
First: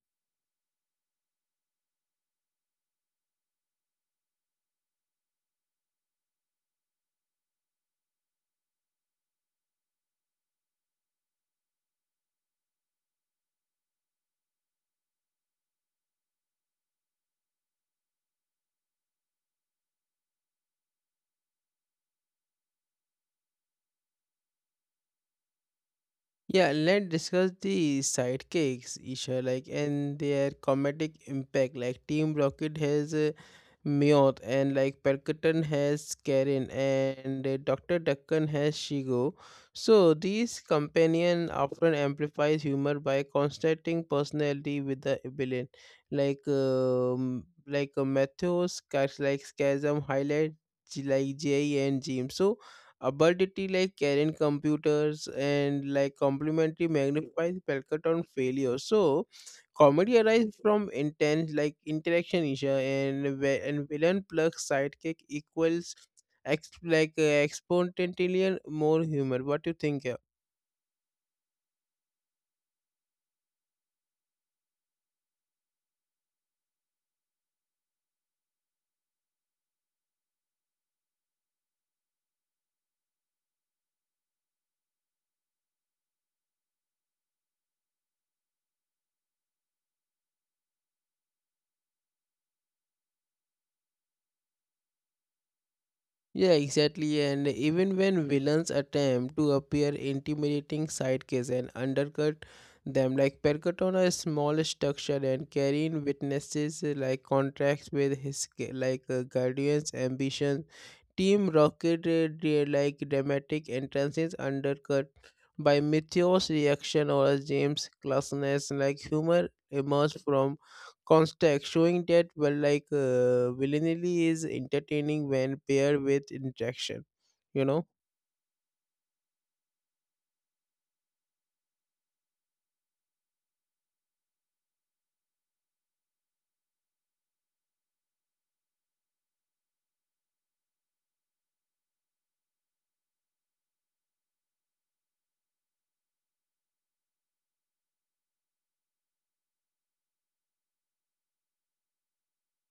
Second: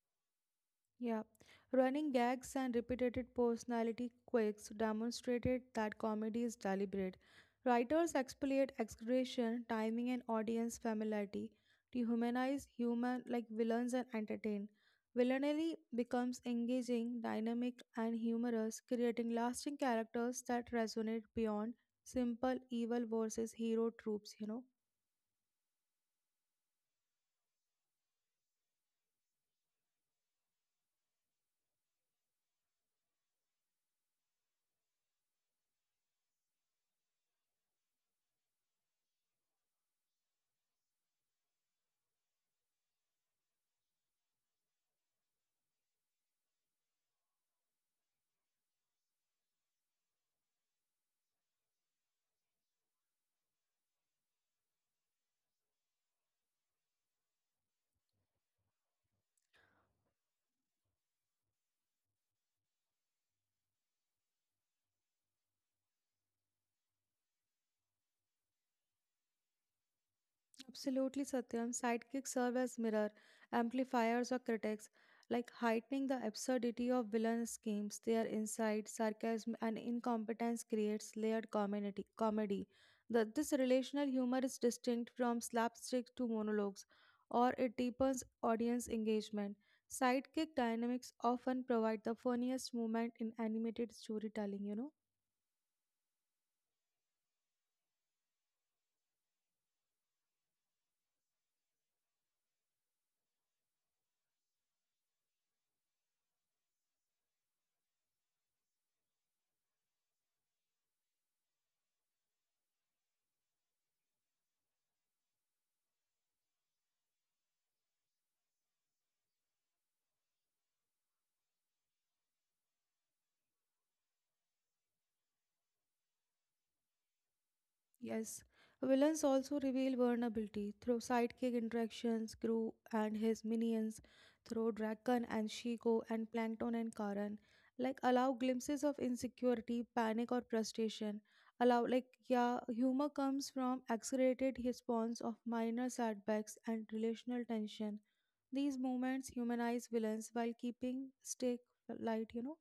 Yeah, running gags and repetitive personality quirks demonstrated that comedy is deliberate. Writers exploit exaggeration, timing, and audience familiarity to humanize human like villains and entertain. Villainy becomes engaging, dynamic, and humorous, creating lasting characters that resonate beyond simple evil versus hero tropes. You know. Yeah, let's discuss the sidekicks, Isha, like and their comedic impact. Like Team Rocket has Mioth, and like Percutan has Karen, and Doctor Duncan has Shigo. So these companion often amplifies humor by constructing personality with the villain, like Matthews, character like Scasm highlight like Jay and Jim. So a Absurdity like carrying computers and like complementary magnifies Pelkaton failure. So comedy arises from intense like interaction issue and villain plus sidekick equals ex- like uh, exponentially more humor. What do you think here? Absolutely, Satyam. Sidekicks serve as mirror, amplifiers, or critics, like heightening the absurdity of villain schemes. Their insight, sarcasm, and incompetence creates layered comedy. This relational humor is distinct from slapstick to monologues, or it deepens audience engagement. Sidekick dynamics often provide the funniest moment in animated storytelling, Yeah, exactly. And even when villains attempt to appear intimidating sidekicks and undercut them, like Percut on a small structure and carrying witnesses like contracts with his guardians' ambitions, Team Rocket dramatic entrances undercut by Meteor's reaction or James' classlessness, like humor emerged from context showing that well like villainy is entertaining when paired with interaction, you know. Yes, villains also reveal vulnerability through sidekick interactions, Gru and his minions, through Draken and Shiko and Plankton and Karan, like allow glimpses of insecurity, panic or frustration. Allow like yeah, humor comes from exaggerated response of minor setbacks and relational tension. These moments humanize villains while keeping stake light,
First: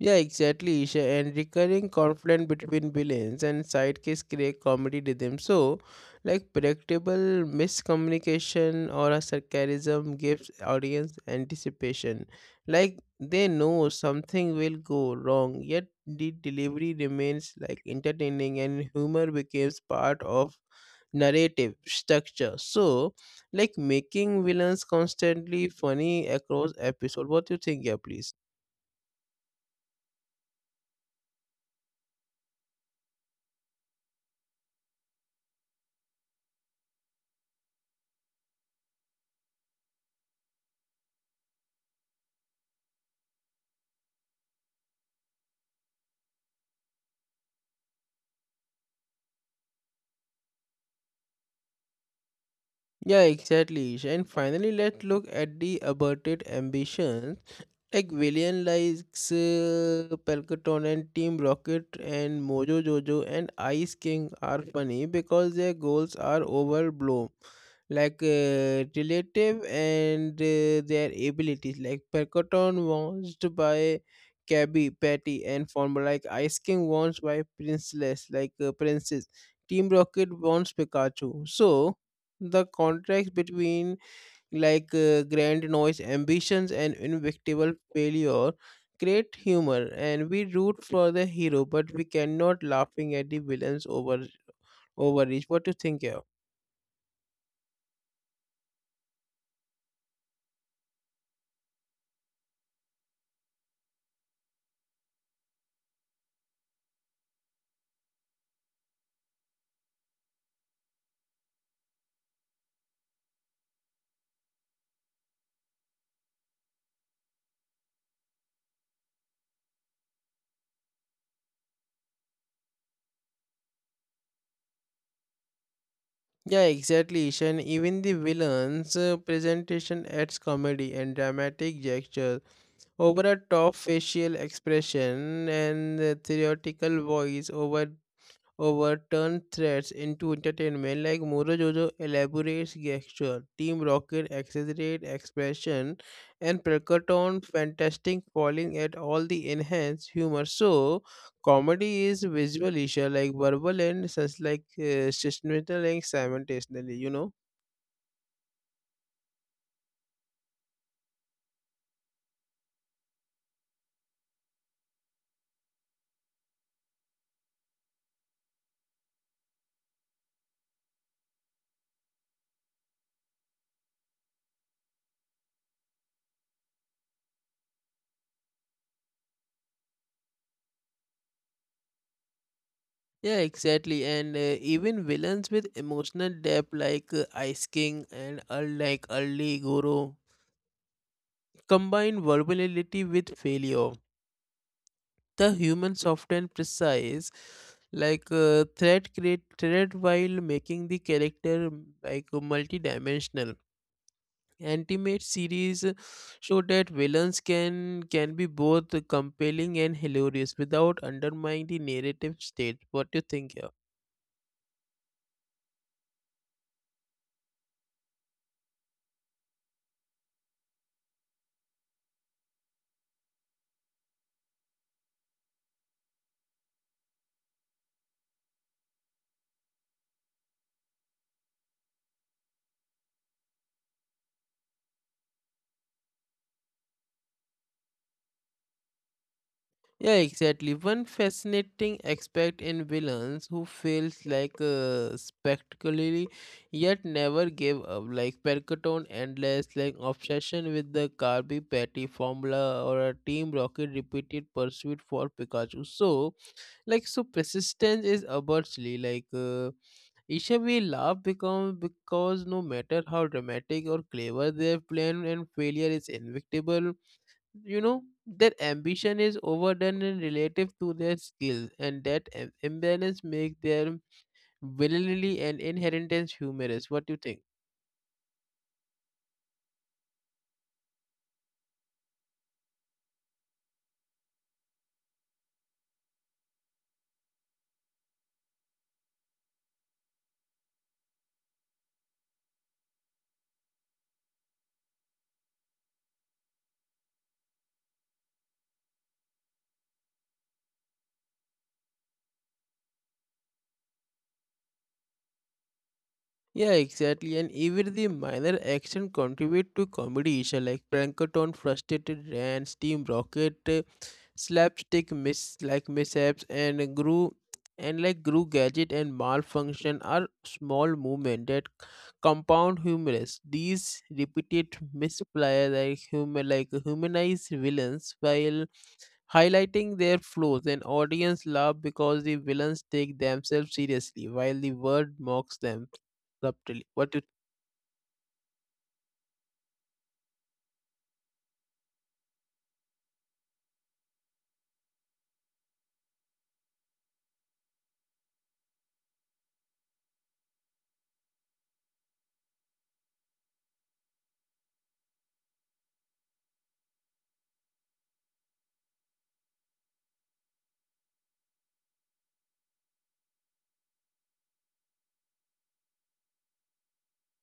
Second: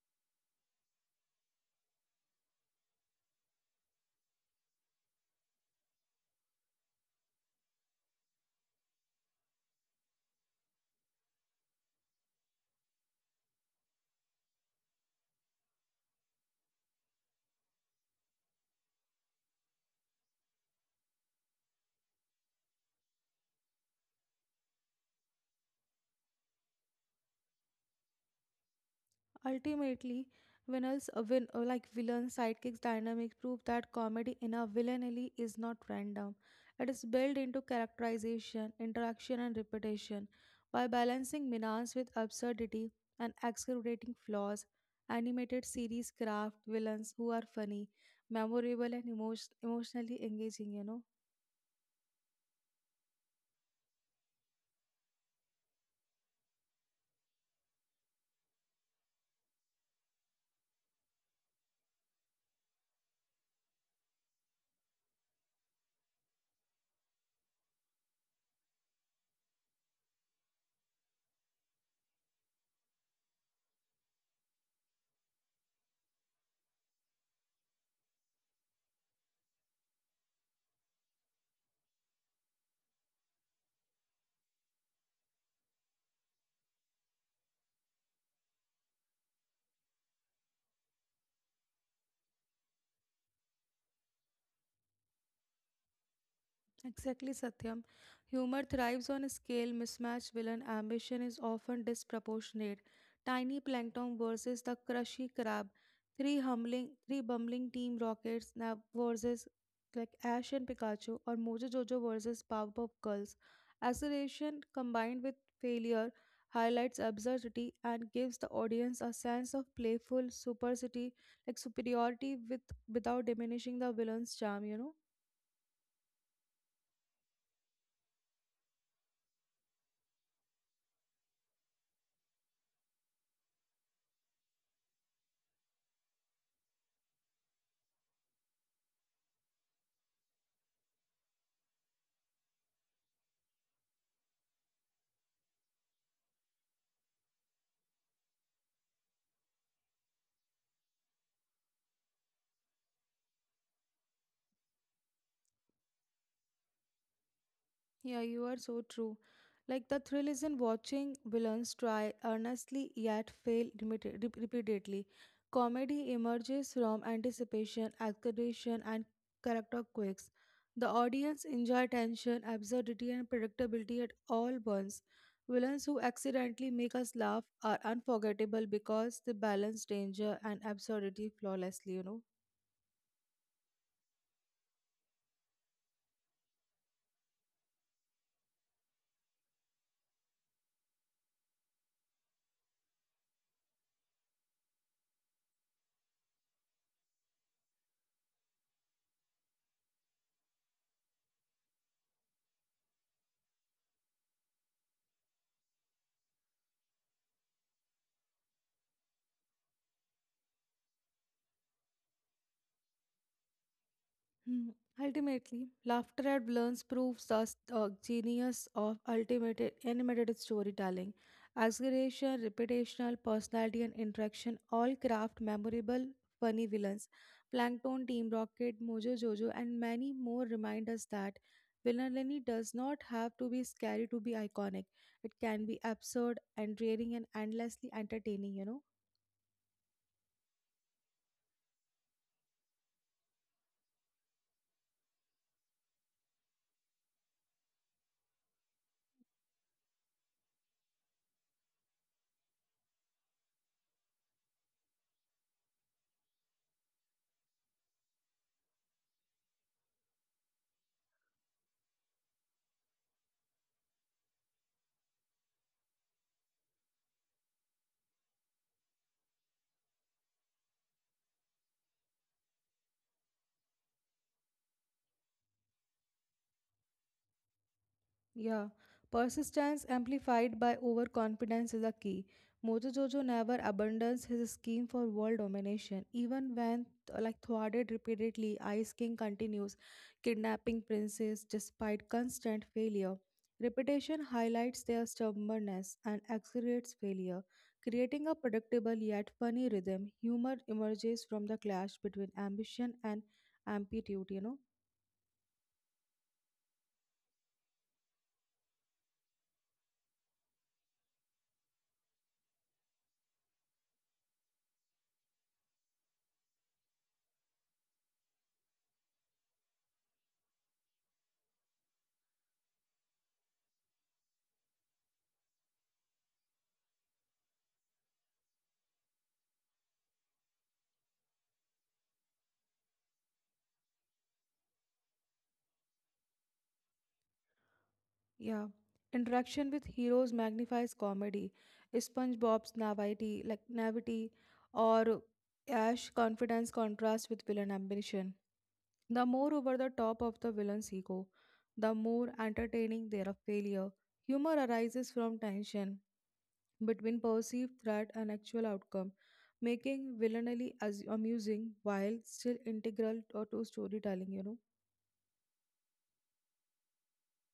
Yeah, exactly, Isha. And recurring conflict between villains and sidekicks create comedy rhythm. So, like predictable miscommunication or a sarcasm gives audience anticipation. Like they know something will go wrong, yet the delivery remains like entertaining and humor becomes part of narrative structure. So, like making villains constantly funny across episode. What do you think, yeah, please? Ultimately, villains, like villain sidekicks dynamics prove that comedy in a villainy is not random. It is built into characterization, interaction, and repetition. By balancing menace with absurdity and exaggerating flaws, animated series craft villains who are funny, memorable, and emotionally engaging. Yeah, exactly. And finally, let's look at the aborted ambitions. Like villain likes Palcaton and Team Rocket and Mojo Jojo and Ice King are funny because their goals are overblown, like relative and their abilities. Like Palcaton wants by Cabby, Patty, and Former. Like Ice King wants by Princess, like Princess. Team Rocket wants Pikachu. So the contrast between like grand noise ambitions and inevitable failure create humor and we root for the hero but we cannot laughing at the villains overreach. What do you think here? Exactly, Satyam. Humor thrives on scale mismatch villain ambition is often disproportionate. Tiny plankton versus the crushy crab. Three bumbling team rockets nav versus like Ash and Pikachu or Mojo Jojo versus Powerpuff Girls. Acceleration combined with failure highlights absurdity and gives the audience a sense of playful supercity like superiority with without diminishing the villain's charm, Yeah exactly Ishan. Even the villains presentation adds comedy and dramatic gesture over a top facial expression and theoretical voice over turn threats into entertainment like Muro Jojo elaborates gesture, Team Rocket exaggerate expression, and Perkaton fantastic falling at all the enhanced humor. So comedy is visual issue like verbal and such like systematic and simultaneously, you know. Yeah, you are so true. Like the thrill is in watching villains try earnestly yet fail repeatedly. Comedy emerges from anticipation, exaggeration, and character quirks. The audience enjoy tension, absurdity, and predictability at all once. Villains who accidentally make us laugh are unforgettable because they balance danger and absurdity flawlessly, Yeah, exactly. And even villains with emotional depth like Ice King and like Early Guru combine verbality with failure the human soft and precise like thread create thread while making the character like multidimensional. Ultimate series show that villains can be both compelling and hilarious without undermining the narrative state. What do you think here? Hmm. Ultimately, laughter at Blurns proves the genius of ultimate animated storytelling. Exaggeration, reputational, personality, and interaction all craft memorable, funny villains. Plankton, Team Rocket, Mojo Jojo, and many more remind us that villainy does not have to be scary to be iconic. It can be absurd, endearing, and endlessly entertaining, Yeah, exactly. One fascinating aspect in villains who feels like spectacularly yet never gave up, like Percotone endless like obsession with the Kirby Patty formula or a Team Rocket repeated pursuit for Pikachu. So like so persistence is obviously like Isha we laugh become because no matter how dramatic or clever their plan and failure is inevitable, you know their ambition is overdone and relative to their skills and that imbalance makes their villainy and inheritance humorous. What do you think? Yeah, persistence amplified by overconfidence is a key. Mojojojo never abandons his scheme for world domination, even when like thwarted repeatedly. Ice King continues kidnapping princes despite constant failure. Repetition highlights their stubbornness and accelerates failure, creating a predictable yet funny rhythm. Humor emerges from the clash between ambition and amplitude. Yeah, exactly. And even the minor action contribute to comedy issue like Plankton, frustrated rants, steam Rocket, slapstick miss like mishaps, and grew and like grew gadget and malfunction are small movement that compound humorous. These repeated misfire like humanize villains while highlighting their flaws, and audience laugh because the villains take themselves seriously while the world mocks them subtly. What you Yeah. Interaction with heroes magnifies comedy. SpongeBob's naivety, or Ash confidence contrasts with villain ambition. The more over the top of the villain's ego, the more entertaining their failure. Humor arises from tension between perceived threat and actual outcome, making villainy as amusing while still integral to storytelling,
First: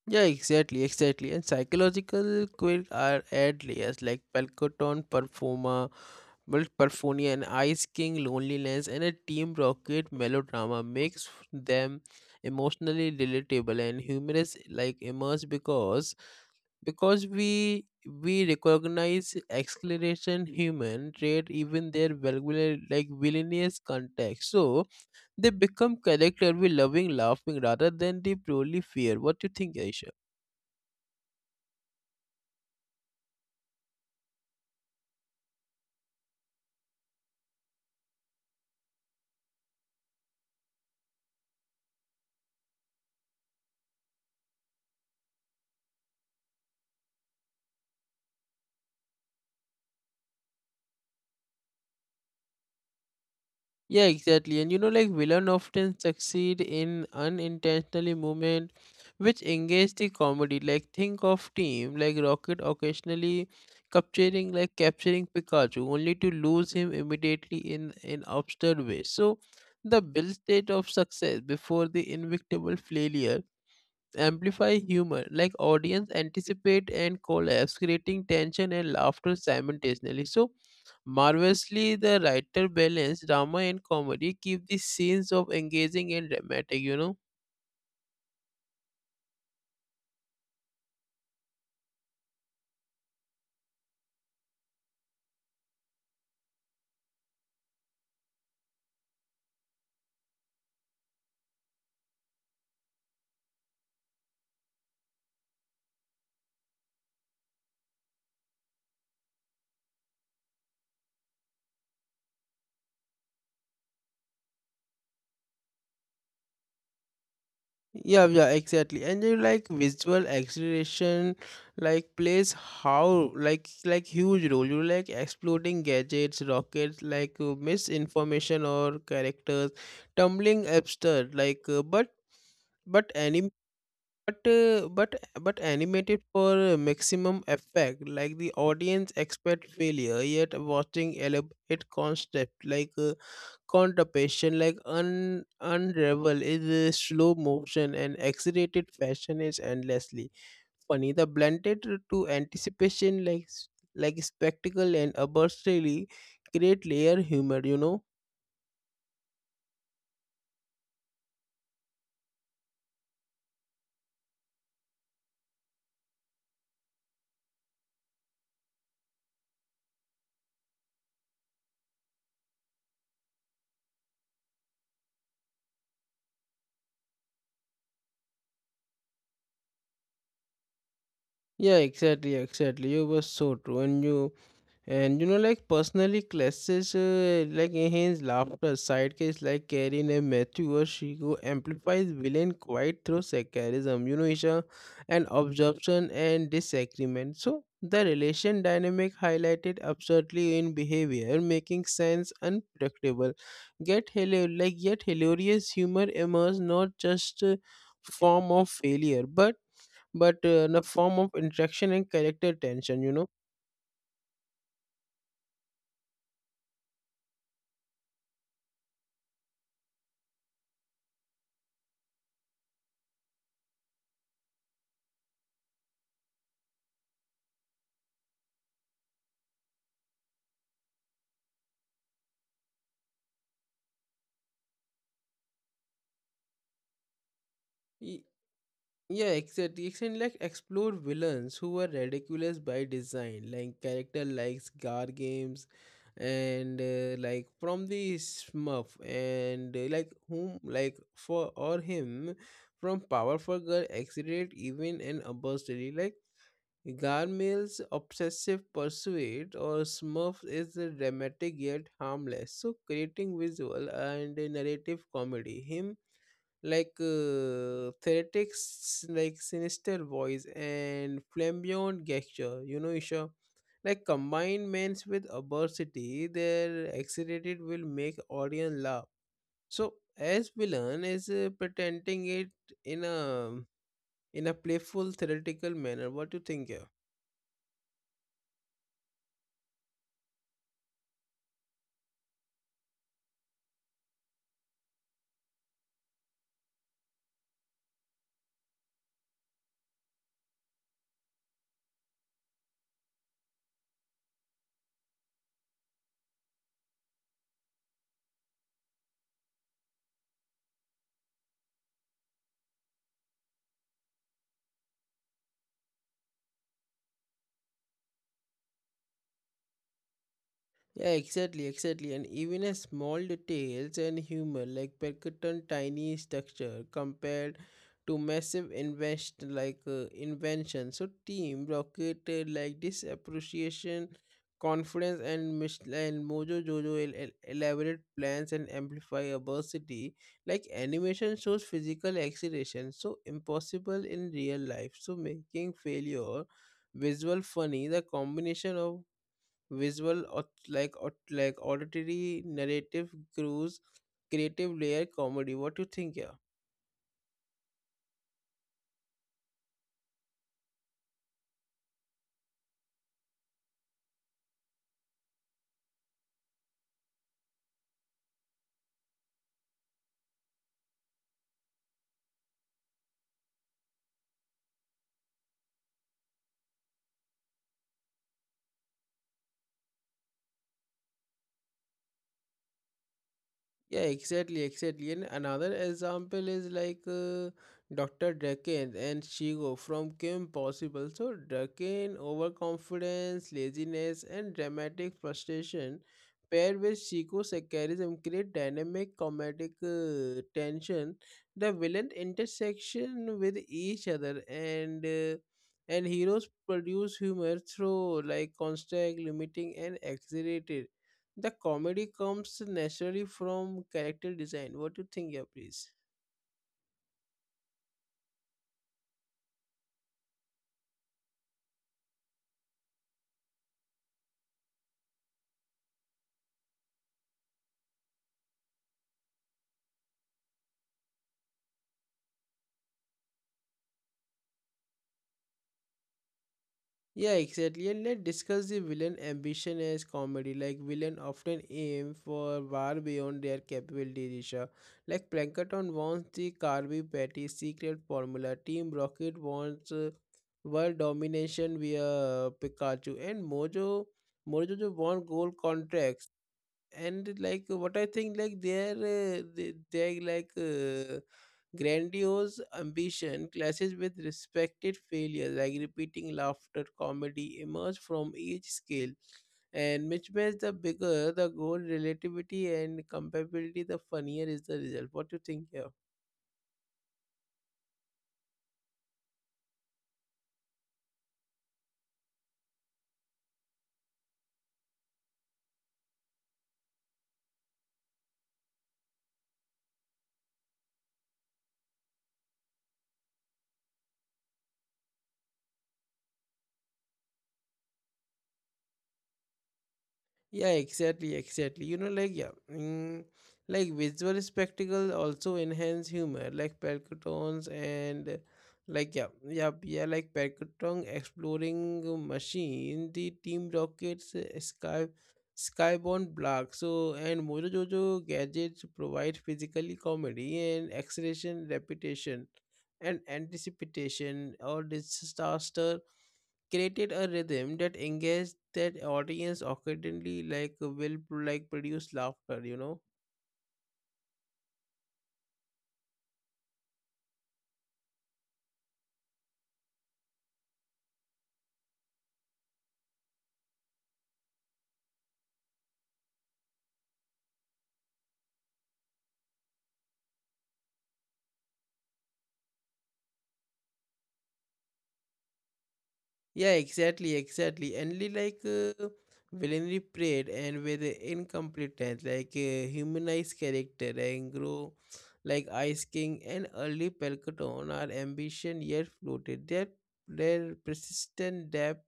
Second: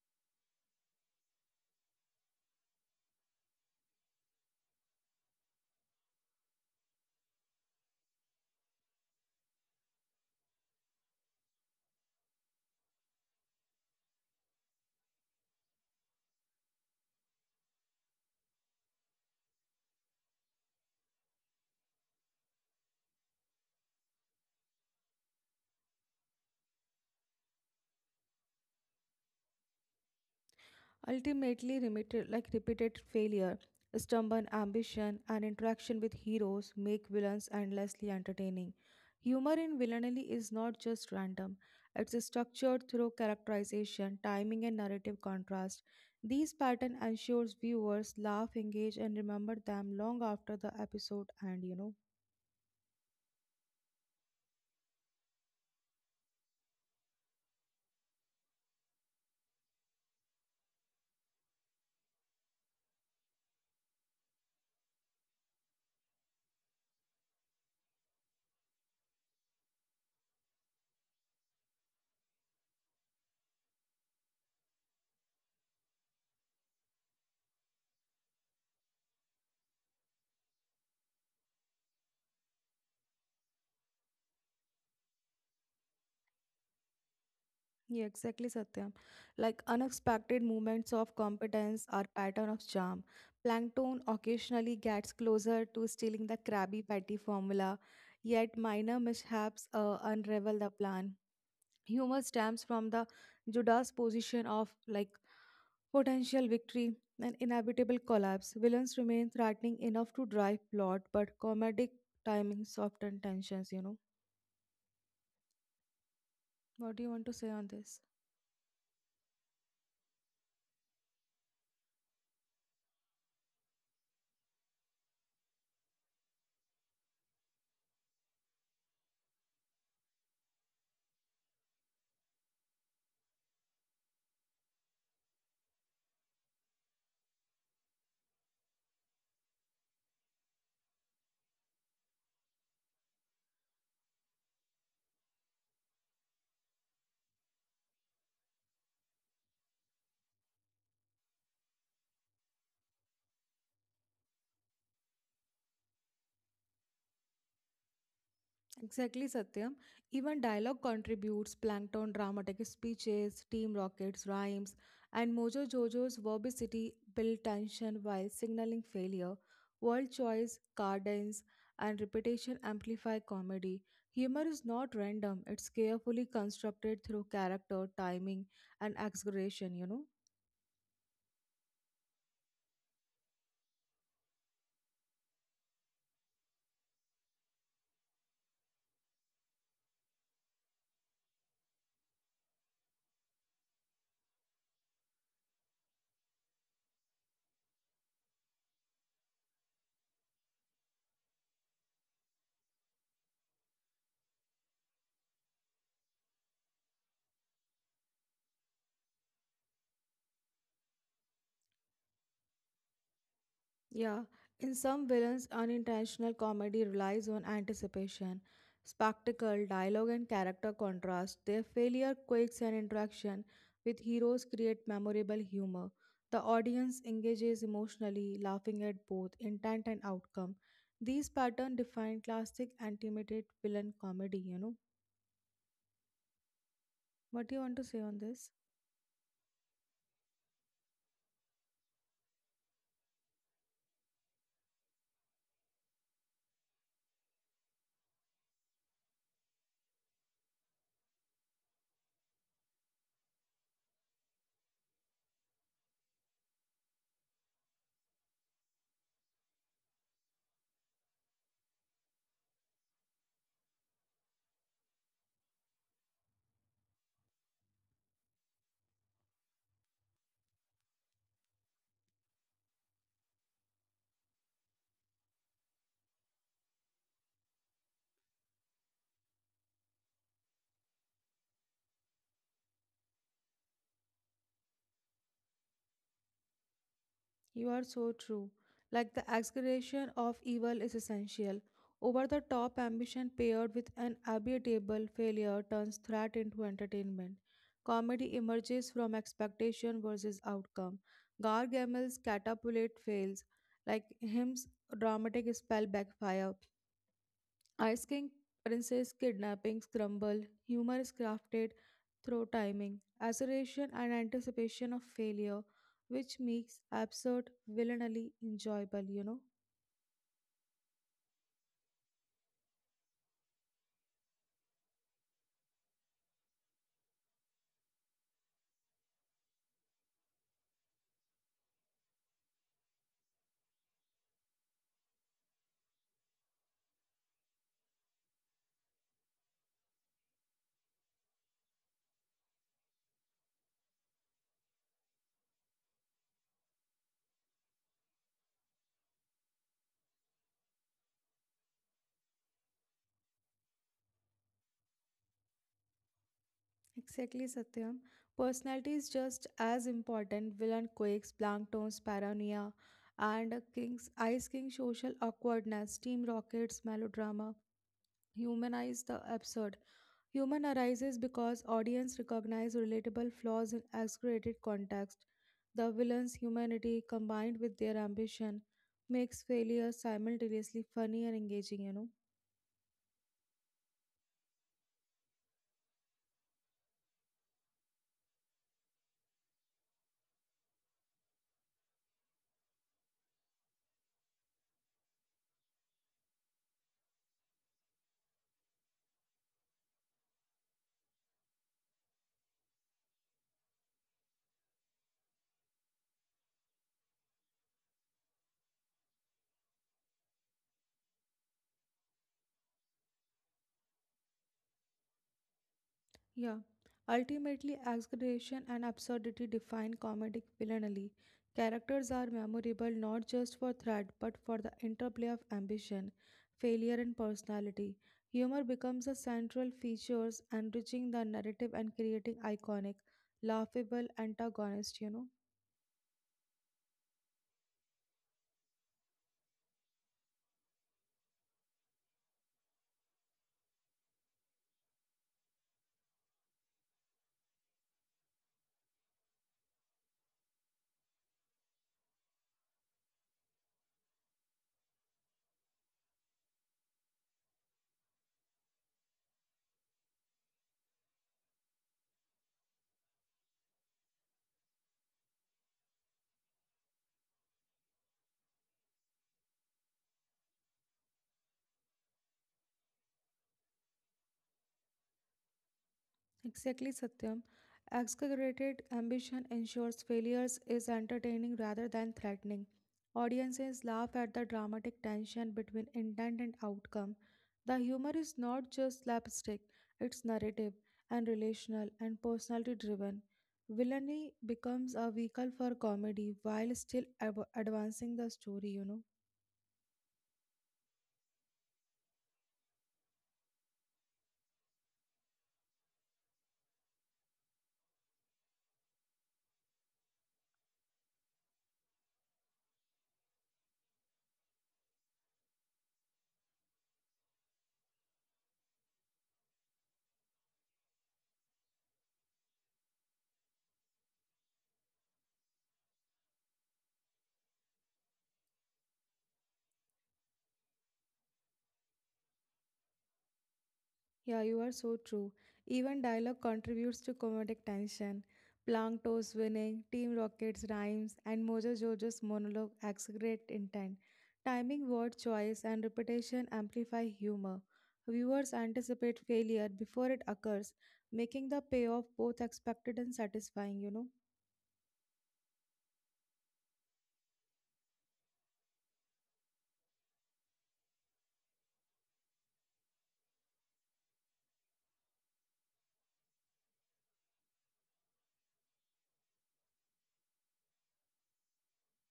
yeah, exactly. And psychological quirks are add layers like Palcoton, Performa, well, Perfonia, and Ice King, Loneliness, and a Team Rocket melodrama makes them emotionally relatable and humorous, like immerse because because we recognize acceleration human trait even their vulgar like villainous context. So they become connected with loving laughing rather than the purely fear. What do you think, Aisha? Ultimately, remitted, like repeated failure, stubborn ambition, and interaction with heroes make villains endlessly entertaining. Humor in villainy is not just random, it's structured through characterization, timing, and narrative contrast. These patterns ensures viewers laugh, engage, and remember them long after the episode end, Yeah, exactly. And you know, like villain often succeed in unintentionally moment which engage the comedy. Like think of team like Rocket occasionally capturing Pikachu only to lose him immediately in absurd way. So the build state of success before the inevitable failure amplify humor, like audience anticipate and collapse, creating tension and laughter simultaneously. So marvelously, the writer balanced drama and comedy, keep the scenes of engaging and dramatic. You know. Yeah, exactly, Satyam. Like unexpected movements of competence are pattern of charm. Plankton occasionally gets closer to stealing the Krabby Patty formula, yet minor mishaps unravel the plan. Humor stems from the Judas position of like potential victory and inevitable collapse. Villains remain threatening enough to drive plot, but comedic timing soften tensions. What do you want to say on this? Yeah, yeah, exactly. And you like visual acceleration, like plays how like huge role. You like exploding gadgets, rockets, like misinformation or characters, tumbling absurd. Like, but anime But uh, but but animated for maximum effect, like the audience expect failure, yet watching elaborate concept like contemplation, like un unravel is slow motion and accelerated fashion is endlessly funny. The blended to anticipation, like spectacle and arbitrarily create layer humor. You know. Exactly, Satyam. Even dialogue contributes Plankton dramatic speeches, Team Rocket's rhymes, and Mojo Jojo's verbosity build tension while signaling failure. World choice, cadence, and repetition amplify comedy. Humor is not random, it's carefully constructed through character, timing, and exaggeration, Yeah, exactly, exactly. You were so true, and you know, like personally, classes like enhance laughter. Sidekicks like Karin and Matthew or Shiko amplifies villain quite through sarcasm, you know, Isha, and absorption and disagreement. So the relation dynamic highlighted absurdly in behavior, making sense unpredictable. Get like yet hilarious humor emerges not just form of failure, but but in a form of interaction and character tension. You Yeah, in some villains, unintentional comedy relies on anticipation, spectacle, dialogue, and character contrast. Their failure, quirks, and interaction with heroes create memorable humor. The audience engages emotionally, laughing at both intent and outcome. These patterns define classic animated villain comedy, What do you want to say on know. this? Yeah, exactly. Exactly, like explore villains who were ridiculous by design, like character likes Gar games, and like from the Smurf, and like whom like for or him from powerful girl accelerate even and adversity like. Garmail's obsessive pursuit or Smurf is a dramatic yet harmless, so creating visual and a narrative comedy. Him like theatrics like sinister voice and flamboyant gesture, you know, Isha, like combined means with absurdity. Their excited will make audience laugh so as villain is pretending it in a in a playful theoretical manner. What do you think here? You are so true. Like the exaggeration of evil is essential. Over the top ambition paired with an inevitable failure turns threat into entertainment. Comedy emerges from expectation versus outcome. Gargamel's catapult fails. Like him's dramatic spell backfire. Ice King Princess kidnappings crumble, humor is crafted through timing, assertion, and anticipation of failure, which makes absurd villainy enjoyable, Yeah, exactly, exactly. And even a small details and humor like percutant tiny structure compared to massive invest like invention. So Team Rocket like this appreciation, confidence and and Mojo Jojo elaborate plans and amplify adversity. Like animation shows physical acceleration, so impossible in real life, so making failure visual funny. The combination of visual or like auditory narrative cruise creative layer comedy. What do you think, yeah? Exactly, Satyam. Personality is just as important. Villain quakes, Plankton's paranoia, and King's Ice King's social awkwardness, Team Rocket's melodrama humanize the absurd. Human arises because audience recognize relatable flaws in exaggerated context. The villain's humanity combined with their ambition makes failure simultaneously funny and engaging, Yeah, exactly, exactly. And another example is like Dr. Draken and Shigo from Kim Possible. So, Draken, overconfidence, laziness, and dramatic frustration paired with Shigo's sarcasm create dynamic comedic tension. The villain intersection with each other and heroes produce humor through like construct, limiting, and exaggerated. The comedy comes naturally from character design. What do you think, yeah, please? Yeah, ultimately, exaggeration and absurdity define comedic villainy. Characters are memorable not just for threat but for the interplay of ambition, failure, and personality. Humor becomes a central feature, enriching the narrative and creating iconic, laughable antagonists, Yeah, exactly. And let's discuss the villain ambition as comedy. Like villain often aim for far beyond their capability, Disha. Like Plankton wants the Carby Patty secret formula. Team Rocket wants world domination via Pikachu. And Mojo जो want gold contracts. And like what I think like their they like grandiose ambition clashes with respected failure like repeating laughter comedy emerge from each scale, and which makes the bigger the goal relativity and comparability the funnier is the result. What do you think here? Exactly, Satyam. Exaggerated ambition ensures failures is entertaining rather than threatening. Audiences laugh at the dramatic tension between intent and outcome. The humor is not just slapstick, it's narrative and relational and personality driven. Villainy becomes a vehicle for comedy while still advancing the story, Yeah, exactly, exactly. You know, like yeah, like visual spectacle also enhance humor, like Percutons and like yeah, yeah, yeah, like Percuton exploring machine, the Team Rocket's sky skybound block. So and Mojo Jojo gadgets provide physically comedy and acceleration, repetition, and anticipation or disaster created a rhythm that engaged that audience occasionally like will like produce laughter, you know. Yeah, you are so true. Even dialogue contributes to comedic tension. Plankton's winning, Team Rocket's rhymes, and Mojo Jojo's monologue exaggerate intent. Timing, word choice, and repetition amplify humor. Viewers anticipate failure before it occurs, making the payoff both expected and satisfying, Yeah, exactly, exactly. And like villainry prayed and with incompetence, like humanized character and grow like Ice King and early Palcaton are ambition yet floated. Their persistent depth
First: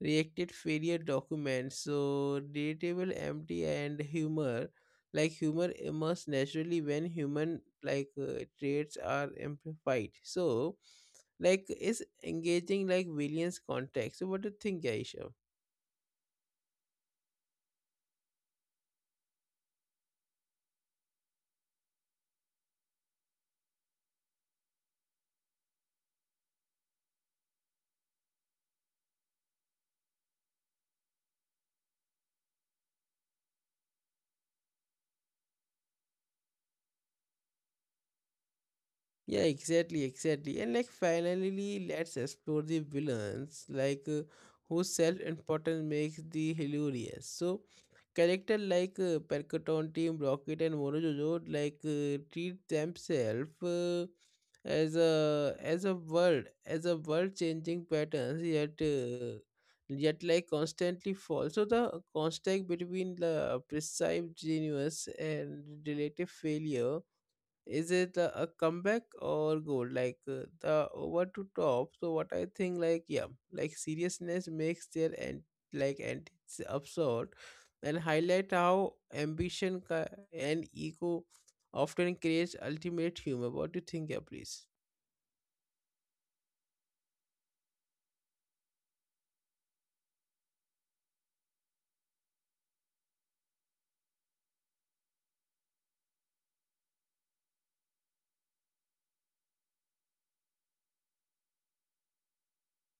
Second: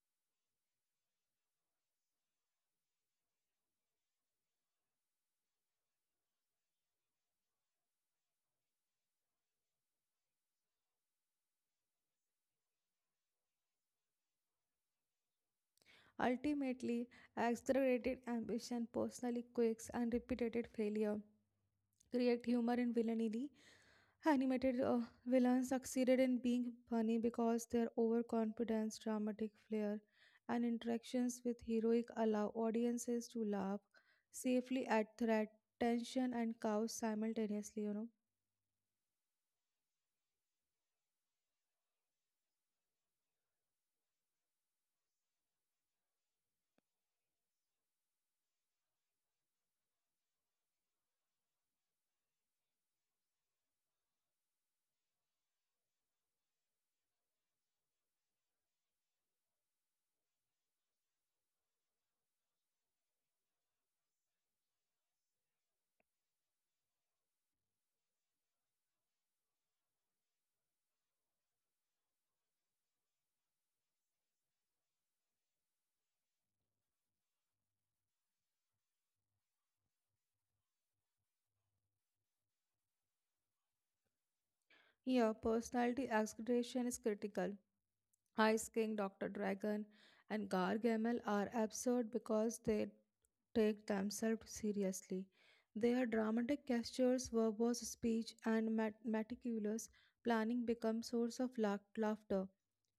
reacted failure documents, so relatable empty and humor. Like humor emerges naturally when human like traits are amplified. So like is engaging like Williams' context. So what do you think, Aisha? Ultimately, exaggerated ambition, personally quirks, and repeated failure create humor in villainy. Animated villains succeeded in being funny because their overconfidence, dramatic flair, and interactions with heroic allow audiences to laugh safely at threat, tension, and chaos simultaneously. Yeah, exactly, exactly. And like finally, let's explore the villains, like whose self-importance makes the hilarious. So, character like Percoton Team, Rocket, and Morojojo like treat themselves as a world as a world-changing patterns, yet like constantly fall. So the contrast between the perceived genius and relative failure is it a comeback or goal like the over to top. So what I think, like, yeah, like seriousness makes their and like and it's absurd and highlight how ambition and ego often creates ultimate humor. What do you think, yeah, please? Here personality exaggeration is critical. Ice King, Dr. Dragon, and Gargamel are absurd because they take themselves seriously. Their dramatic gestures, verbose speech, and meticulous planning become source of laughter.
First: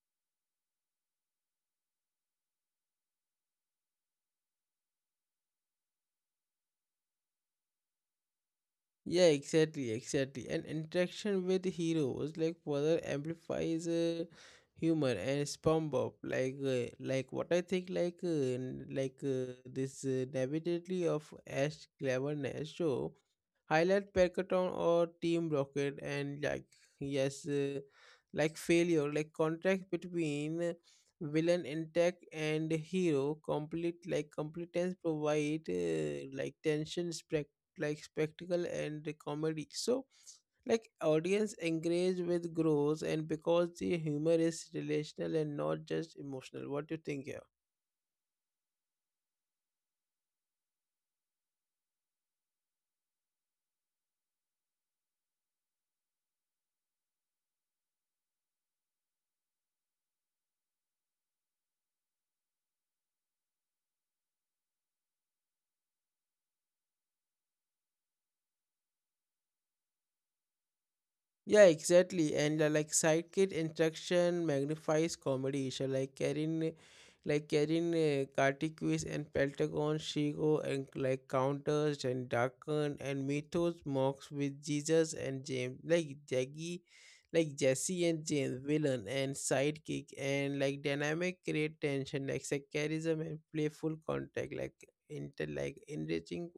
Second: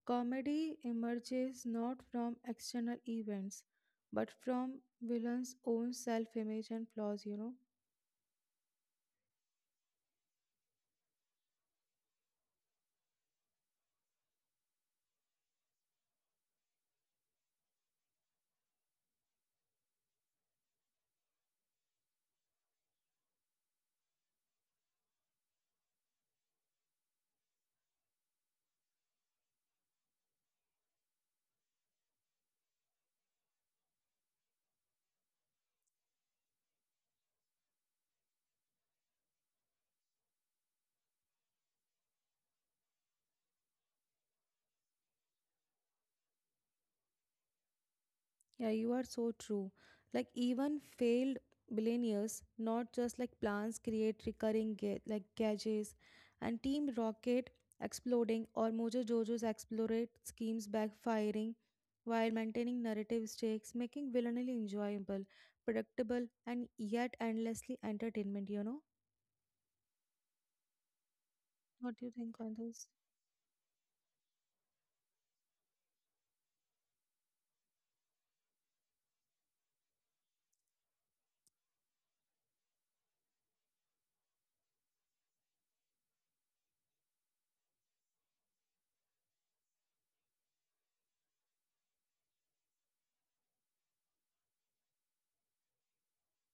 Comedy emerges not from external events, but from villains' own self-image and flaws. Yeah, exactly, exactly. And interaction with heroes like further amplifies humor and SpongeBob. Like what I think, like this navigatively of Ash cleverness show highlight Packathon or Team Rocket and like yes, like failure, like contract between villain intact and hero complete like competence provide like tension spec like spectacle and comedy, so like audience engage with growth and because the humor is relational and not just emotional. What do you think here? Yeah, you are so true. Like even failed billionaires, not just like plans create recurring like gauges and Team Rocket exploding or Mojo Jojo's explorate schemes backfiring while maintaining narrative stakes, making villainy enjoyable, predictable and yet endlessly entertainment, Yeah, What do you exactly. think on And like this? sidekick interaction magnifies comedy. So like Karin Kartikuis and Pentagon Shigo and like counters and Darkon and Mythos mocks with Jesus and James like Jesse and James villain and sidekick and like dynamic create tension like sarcasm and playful contact like inter like enriching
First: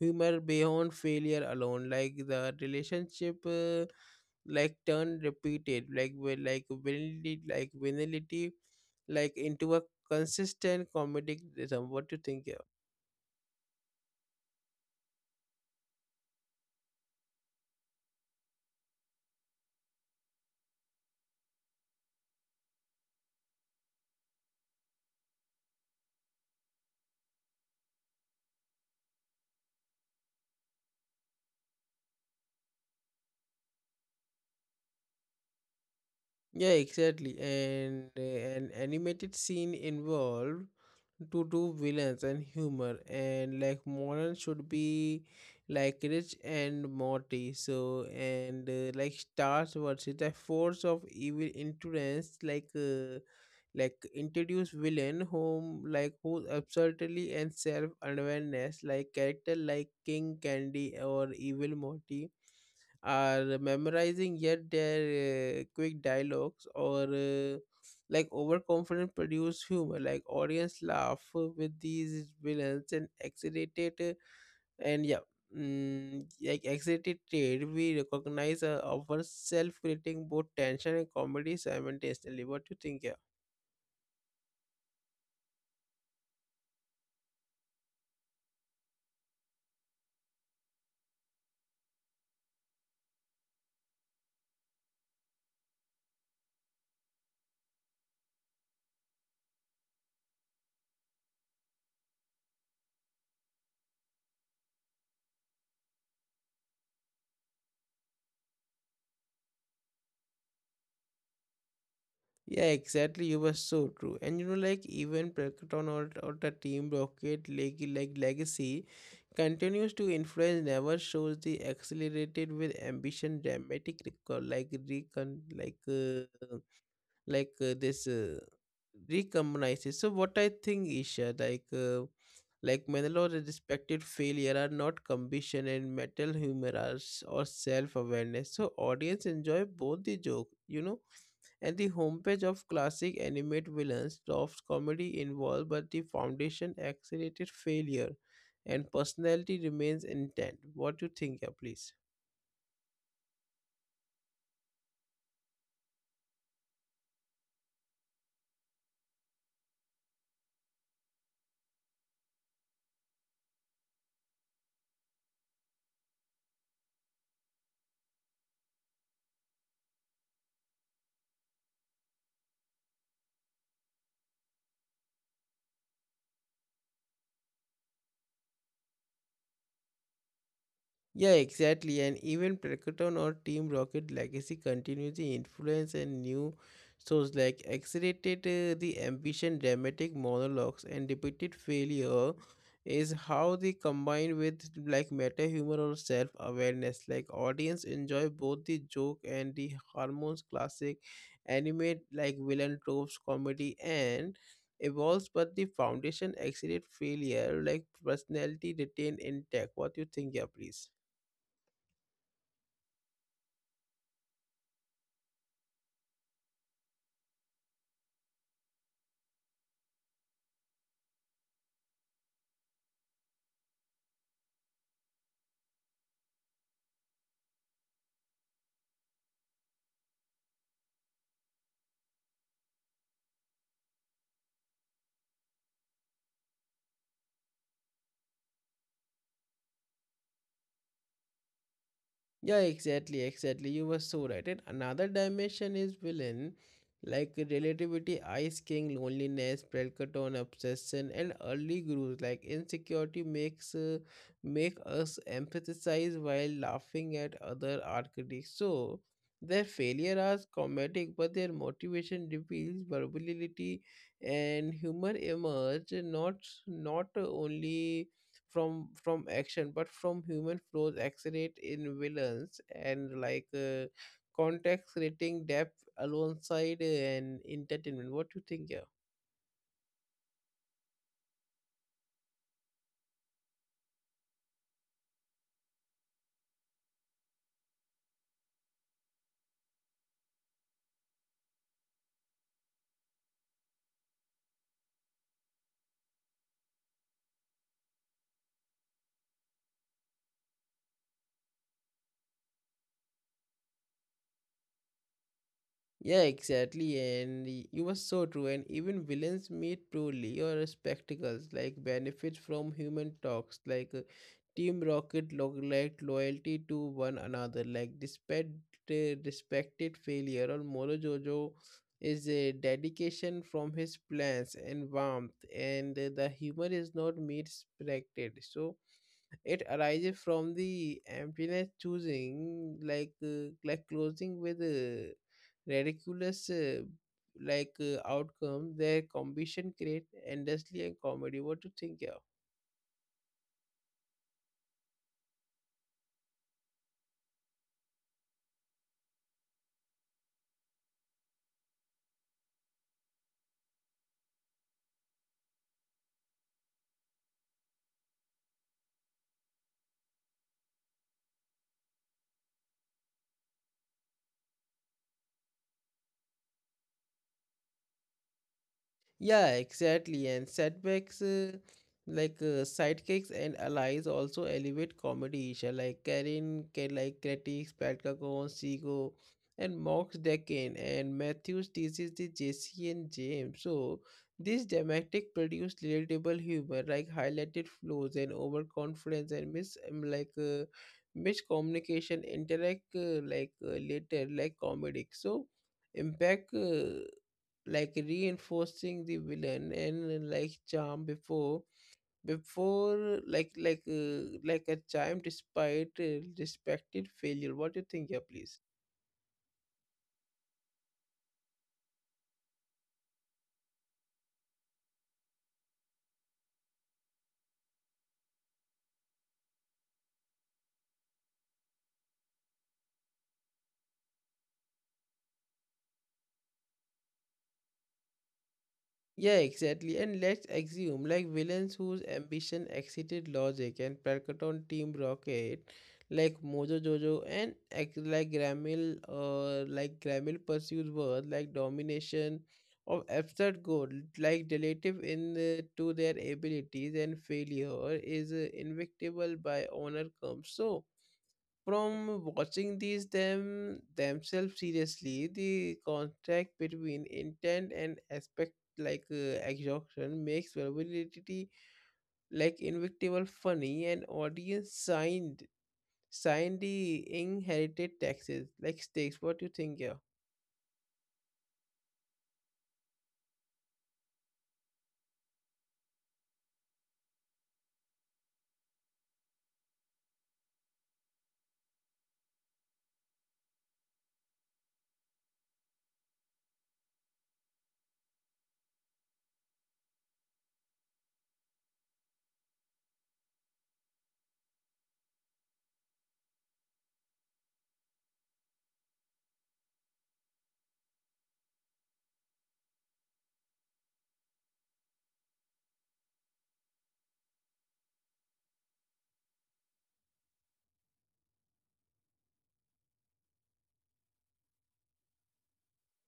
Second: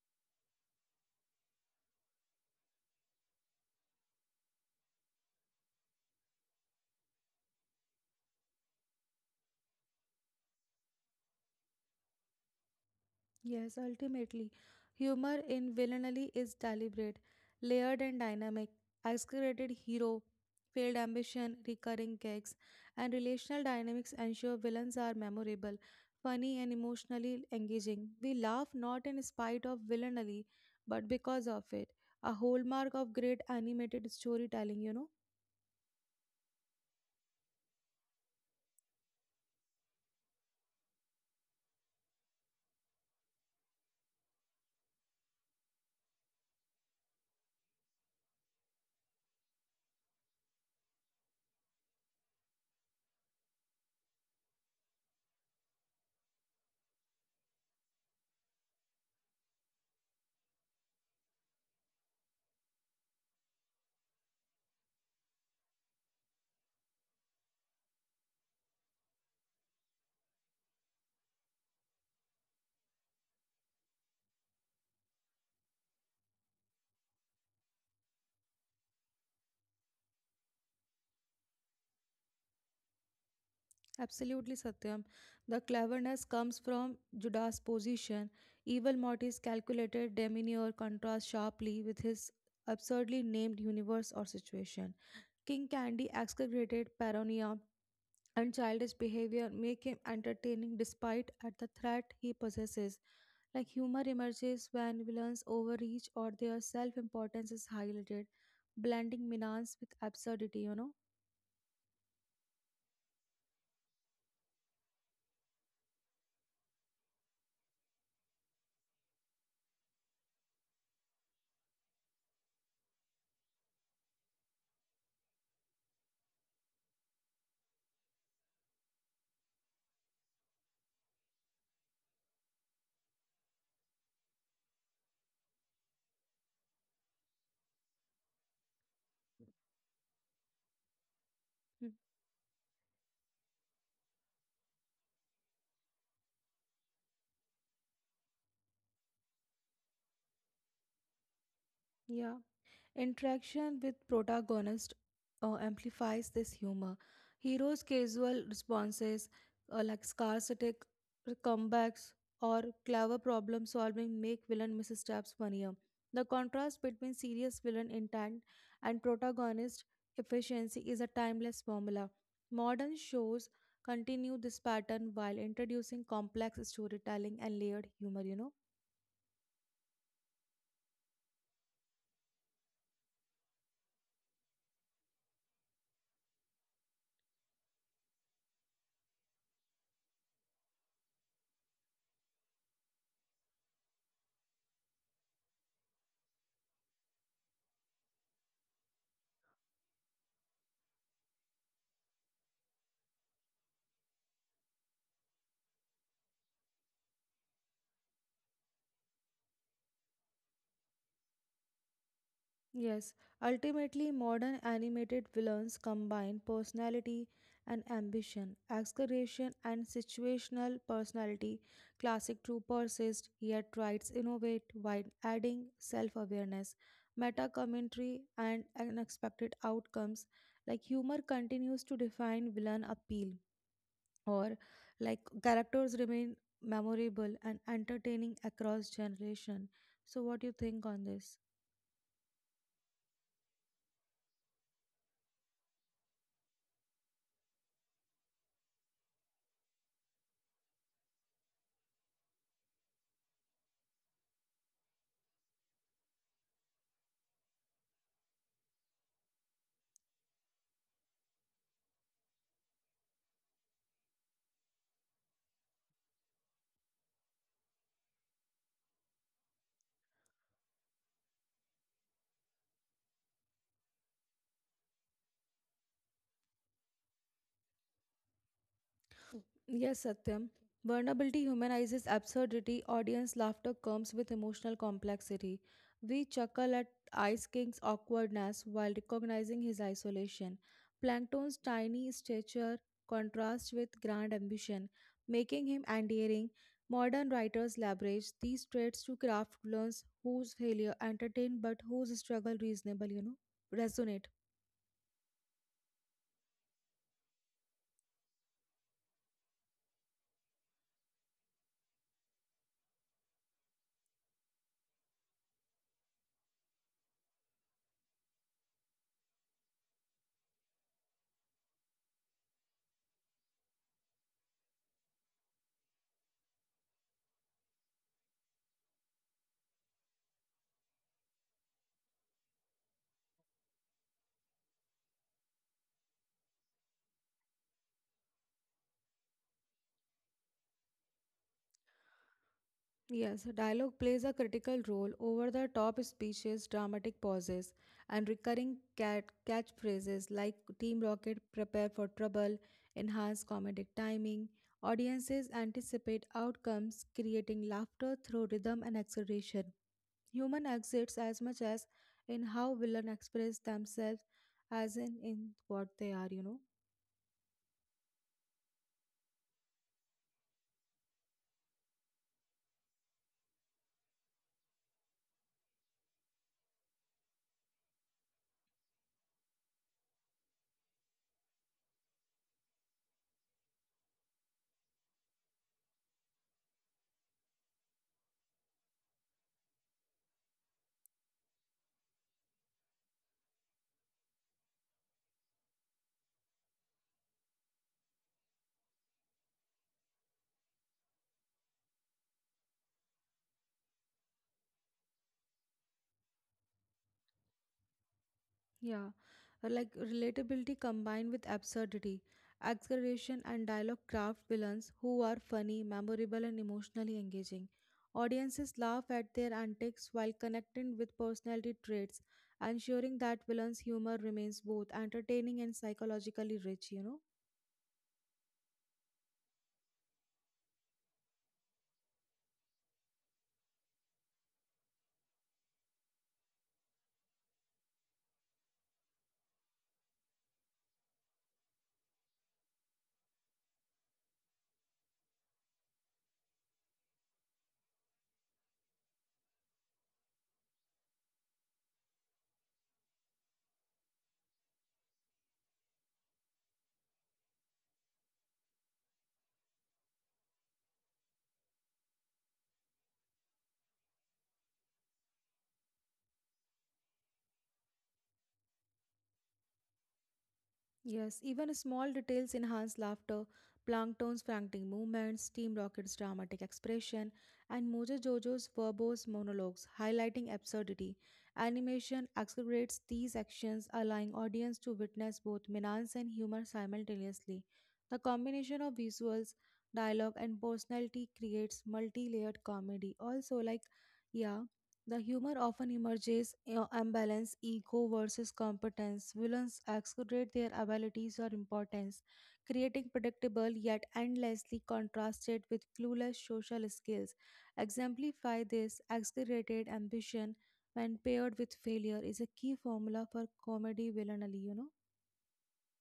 humor beyond failure alone like the relationship like turned repeated like vanity like into a consistent comedic rhythm. What do you think? Yes, ultimately, humor in villainy is deliberate, layered, and dynamic. Exaggerated hero, failed ambition, recurring gags, and relational dynamics ensure villains are memorable, funny, and emotionally engaging. We laugh not in spite of villainy, but because of it. A hallmark of great animated storytelling, Yeah, exactly. And an animated scene involved to do villains and humor and like modern should be like Rich and Morty. So and like stars versus the force of evil influence like like introduce villain whom like whose absurdity and self awareness like character like King Candy or Evil Morty are memorizing yet their quick dialogues or like overconfident produce humor like audience laugh with these villains and excited and yeah, like excited trade we recognize our self creating both tension and comedy simultaneously. What do you think, yeah? Absolutely, Satyam. The cleverness comes from Judas' position. Evil Morty's calculated demeanor contrasts sharply with his absurdly named universe or situation. King Candy exaggerated paranoia and childish behavior make him entertaining despite at the threat he possesses. Like humor emerges when villains overreach or their self-importance is highlighted, blending menace with absurdity, Yeah, exactly. You were so true. And you know, like even Prakriton or the Team Rocket leg, like legacy continues to influence never shows the accelerated with ambition dramatic record like recon like this recombinizes. So what I think, Isha, like like Manolo's respected failure are not ambition and metal humor are or self awareness. So audience enjoy both the joke and the Hmm. homepage of classic animate villains drops comedy involved, but the foundation accelerated failure and personality remains intact. What do you think, yeah, please? Yeah. Interaction with protagonist amplifies this humor. Heroes' casual responses, like sarcastic comebacks or clever problem solving, make villain missteps funnier. The contrast between serious villain intent and protagonist efficiency is a timeless formula. Modern shows continue this pattern while introducing complex storytelling and layered humor, Yeah, exactly. And even Prakatan or Team Rocket legacy continues the influence and new shows like Accelerated the Ambition, dramatic monologues, and depicted failure is how they combine with like meta humor or self awareness. Like audience enjoy both the joke and the hormones classic animate like villain tropes, comedy and evolves but the foundation accelerate failure like personality retained intact. What do you think, yeah, please? Yes, ultimately, modern animated villains combine personality and ambition, exaggeration and situational personality. Classic true persist, yet writes innovate while adding self awareness, meta commentary, and unexpected outcomes. Like humor continues to define villain appeal, or like characters remain memorable and entertaining across generation. So, what do you think on this? Yeah, exactly, exactly. You were so right. And another dimension is villain, like relativity, Ice King, loneliness, Pelkaton, obsession, and early gurus. Like insecurity make us emphasize while laughing at other architects. So their failure are comedic, but their motivation reveals versatility and humor emerge not only from action but from human flaws accelerate in villains and like context creating depth alongside and entertainment. What do you think, yeah? Yes, Satyam. Vulnerability humanizes absurdity. Audience laughter comes with emotional complexity. We chuckle at Ice King's awkwardness while recognizing his isolation. Plankton's tiny stature contrasts with grand ambition, making him endearing. Modern writers leverage these traits to craft villains whose failure entertain but whose struggle reasonable, resonate. Yeah, exactly. And you were so true. And even villains meet truly or spectacles, like benefits from human talks, like Team Rocket log like loyalty to one another, like despite uh, respected failure, or Moro Jojo is a dedication from his plans and warmth, and the humor is not meat respected. So it arises from the emptiness choosing, like like closing with ridiculous like outcome. Their combination create endlessly and comedy. What do you think, yeah? Yes, dialogue plays a critical role. Over the top speeches, dramatic pauses, and recurring catchphrases like Team Rocket, prepare for trouble, enhance comedic timing. Audiences anticipate outcomes, creating laughter through rhythm and acceleration. Human exits as much as in how villains express themselves as in what they are, Yeah, exactly. And setbacks like sidekicks and allies also elevate comedy, Isha. Like Karin, like critics, Patkagon, Sigo, and Mox Decan, and Matthews teaches the JC and James. So this dramatic produced relatable humor, like highlighted flaws and overconfidence and miscommunication interact like later like comedic. So impact. Like reinforcing the villain and like charm before like a charm despite respected failure. What do you think, yeah, please? Yeah, like relatability combined with absurdity, exaggeration and dialogue craft villains who are funny, memorable, and emotionally engaging. Audiences laugh at their antics while connecting with personality traits, ensuring that villains' humor remains both entertaining and psychologically rich. Yeah, exactly. And let's assume like villains whose ambition exceeded logic and Perkaton Team Rocket, like Mojo Jojo and Gramil pursues worth like domination of abstract goal, like relative in to their abilities and failure is invictable by honor comes. So from watching these them themselves seriously, the contract between intent and aspect like exhaustion makes vulnerability like invictable funny and audience signed the inherited taxes like stakes. What do you think, yeah? Yes, even small details enhance laughter. Plankton's frantic movements, Steam Rocket's dramatic expression, and Mojo Jojo's verbose monologues highlighting absurdity. Animation accelerates these actions, allowing audience to witness both menace and humor simultaneously. The combination of visuals, dialogue, and personality creates multi-layered comedy. Also, like, yeah, the humor often emerges in imbalance, ego versus competence. Villains exaggerate their abilities or importance, creating predictable yet endlessly contrasted with clueless social skills. Exemplify this exaggerated ambition when paired with failure is a key formula for comedy villainy,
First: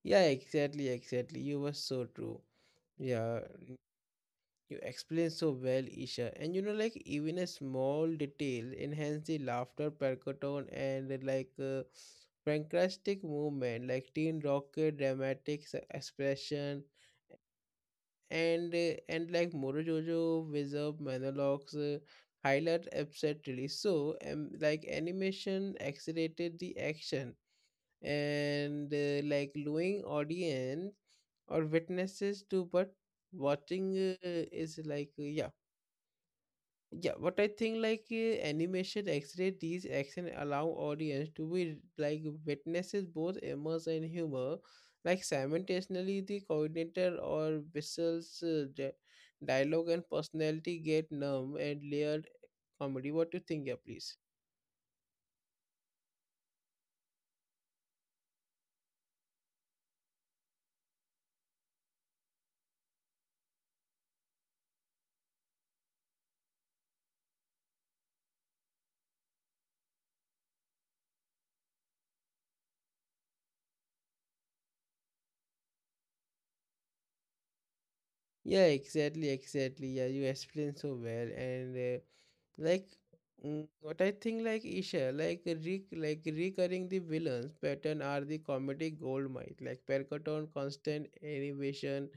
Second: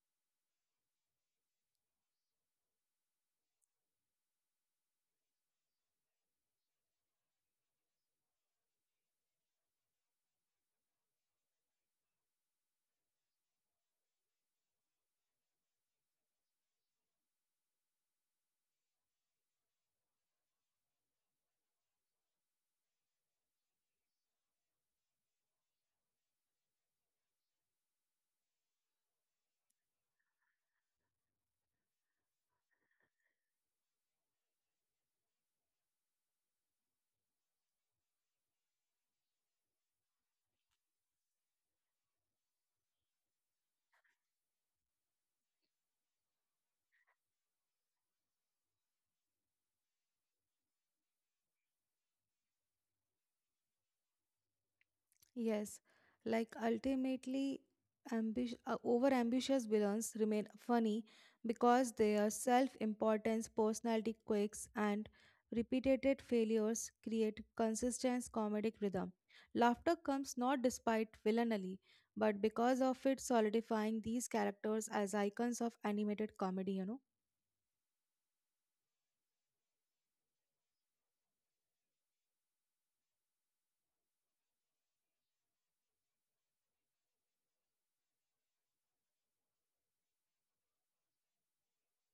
Yeah, exactly, exactly. You were so true. Yeah, you explain so well, Isha. And you know, like even a small detail enhance the laughter, percotone, and like pancreatic movement, like Teen Rocket, dramatic expression, and and like Morojojo reserve monologues highlight upset release. So, like animation accelerated the action and like luring audience or witnesses to but watching is like yeah, yeah, what I think like animation X-ray these action allow audience to be like witnesses both emotion and humor, like simultaneously the coordinator or Bissell's dialogue and personality get numb and layered comedy. What do you think, yeah, please? Yes, like ultimately, over ambitious villains remain funny because their self importance, personality quirks, and repeated failures create consistent comedic rhythm. Laughter comes not despite villainy, but because of it solidifying these characters as icons of animated comedy, Yeah, exactly, exactly. Yeah, you explained so well, and like what I think, like, Isha, like recurring the villains pattern are the comedic gold mine. Like Percoton constant innovation,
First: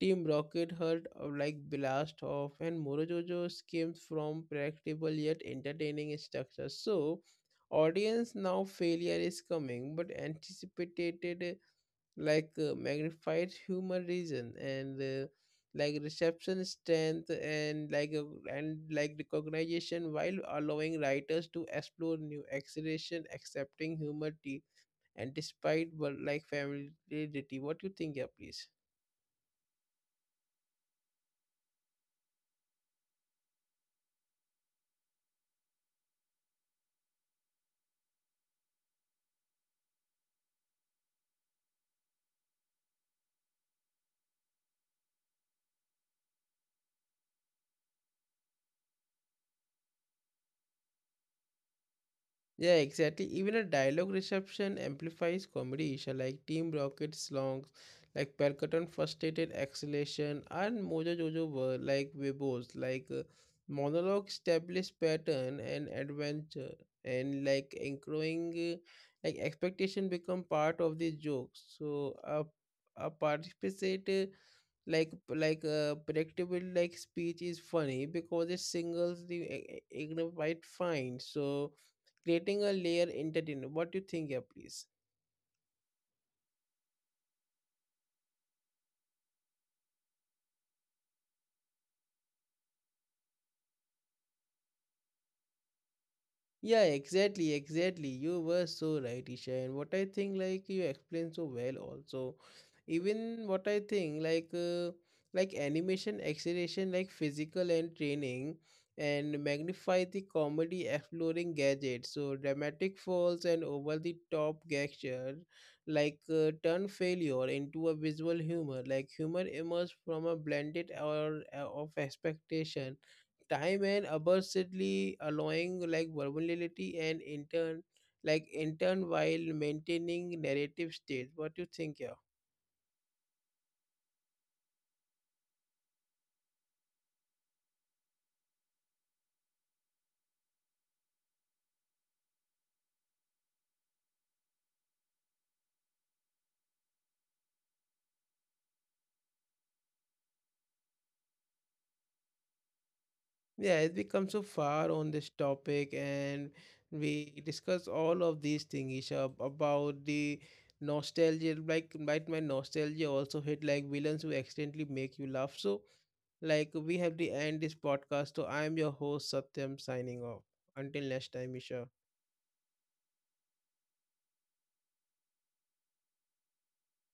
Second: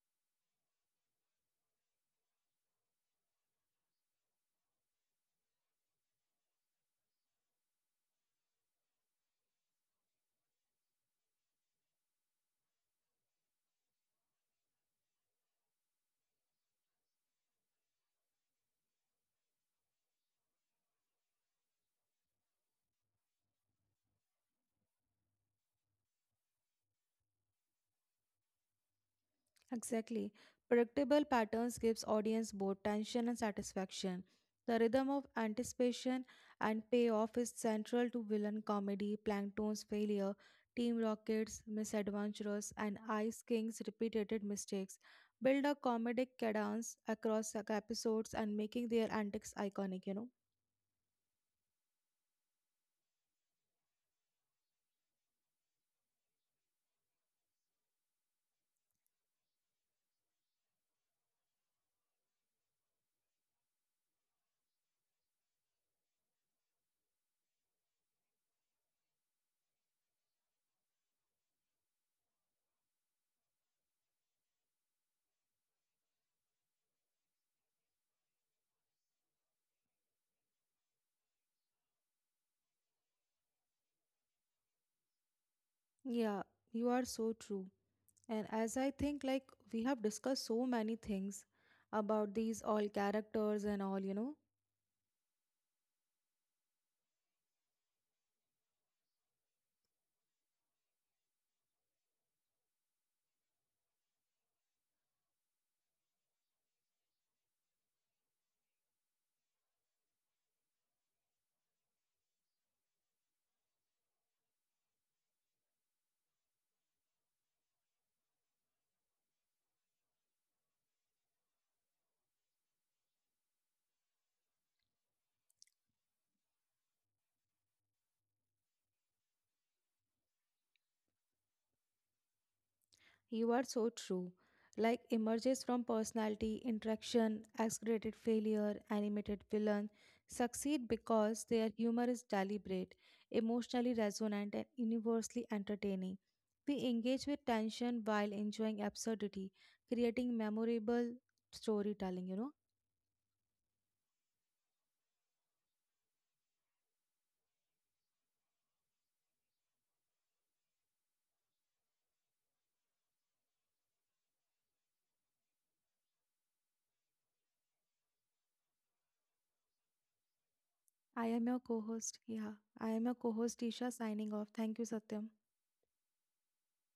Team Rocket heard of like blast off and Morojojo schemes from practical yet entertaining structure. So audience now failure is coming but anticipated like magnified humor, reason and like reception strength and and like recognition while allowing writers to explore new acceleration accepting humor tea and despite but like familiarity. What you think, yeah, please? Exactly. Predictable patterns gives audience both tension and satisfaction. The rhythm of anticipation and payoff is central to villain comedy, Plankton's failure, Team Rocket's misadventures, and Ice King's repeated mistakes. Build a comedic cadence across the episodes and making their antics iconic, Yeah, exactly. Even a dialogue reception amplifies comedy, Isha, like Team Rocket songs, like Percussion Frustrated Acceleration, and Mojo Jojo were like Webos, like monologue established pattern and adventure, and like encroaching, like expectation become part of the jokes. So a participate like predictable like speech is funny because it singles the ignorant white fine, so creating a layer entertainer. What do you think here, please? Yeah, you are so true. And as I think, like, we have discussed so many things about these all characters and all, Yeah, exactly, exactly. You were so right, Isha. And what I think, like you explained so well, also, even what I think, like animation, acceleration, like physical and training, and magnify the comedy, exploring gadgets. So dramatic falls and over the top gesture, like turn failure into a visual humor. Like humor emerges from a blended or of expectation time and absurdly allowing like vulnerability and intern while maintaining narrative state. What do you think here? You are so true. Like emerges from personality, interaction, exaggerated failure, animated villain, succeed because their humor is deliberate, emotionally resonant, and universally entertaining. We engage with tension while enjoying absurdity, creating memorable storytelling, Yeah, it's become so far on this topic and we discuss all of these things, Isha, about the nostalgia, like right, my nostalgia also hit like villains who accidentally make you laugh. So like we have to end this podcast. So I'm your host Satyam signing off. Until I next am time, your co Isha. host. Yeah, I am your co host, Isha, signing off. Thank you, Satyam.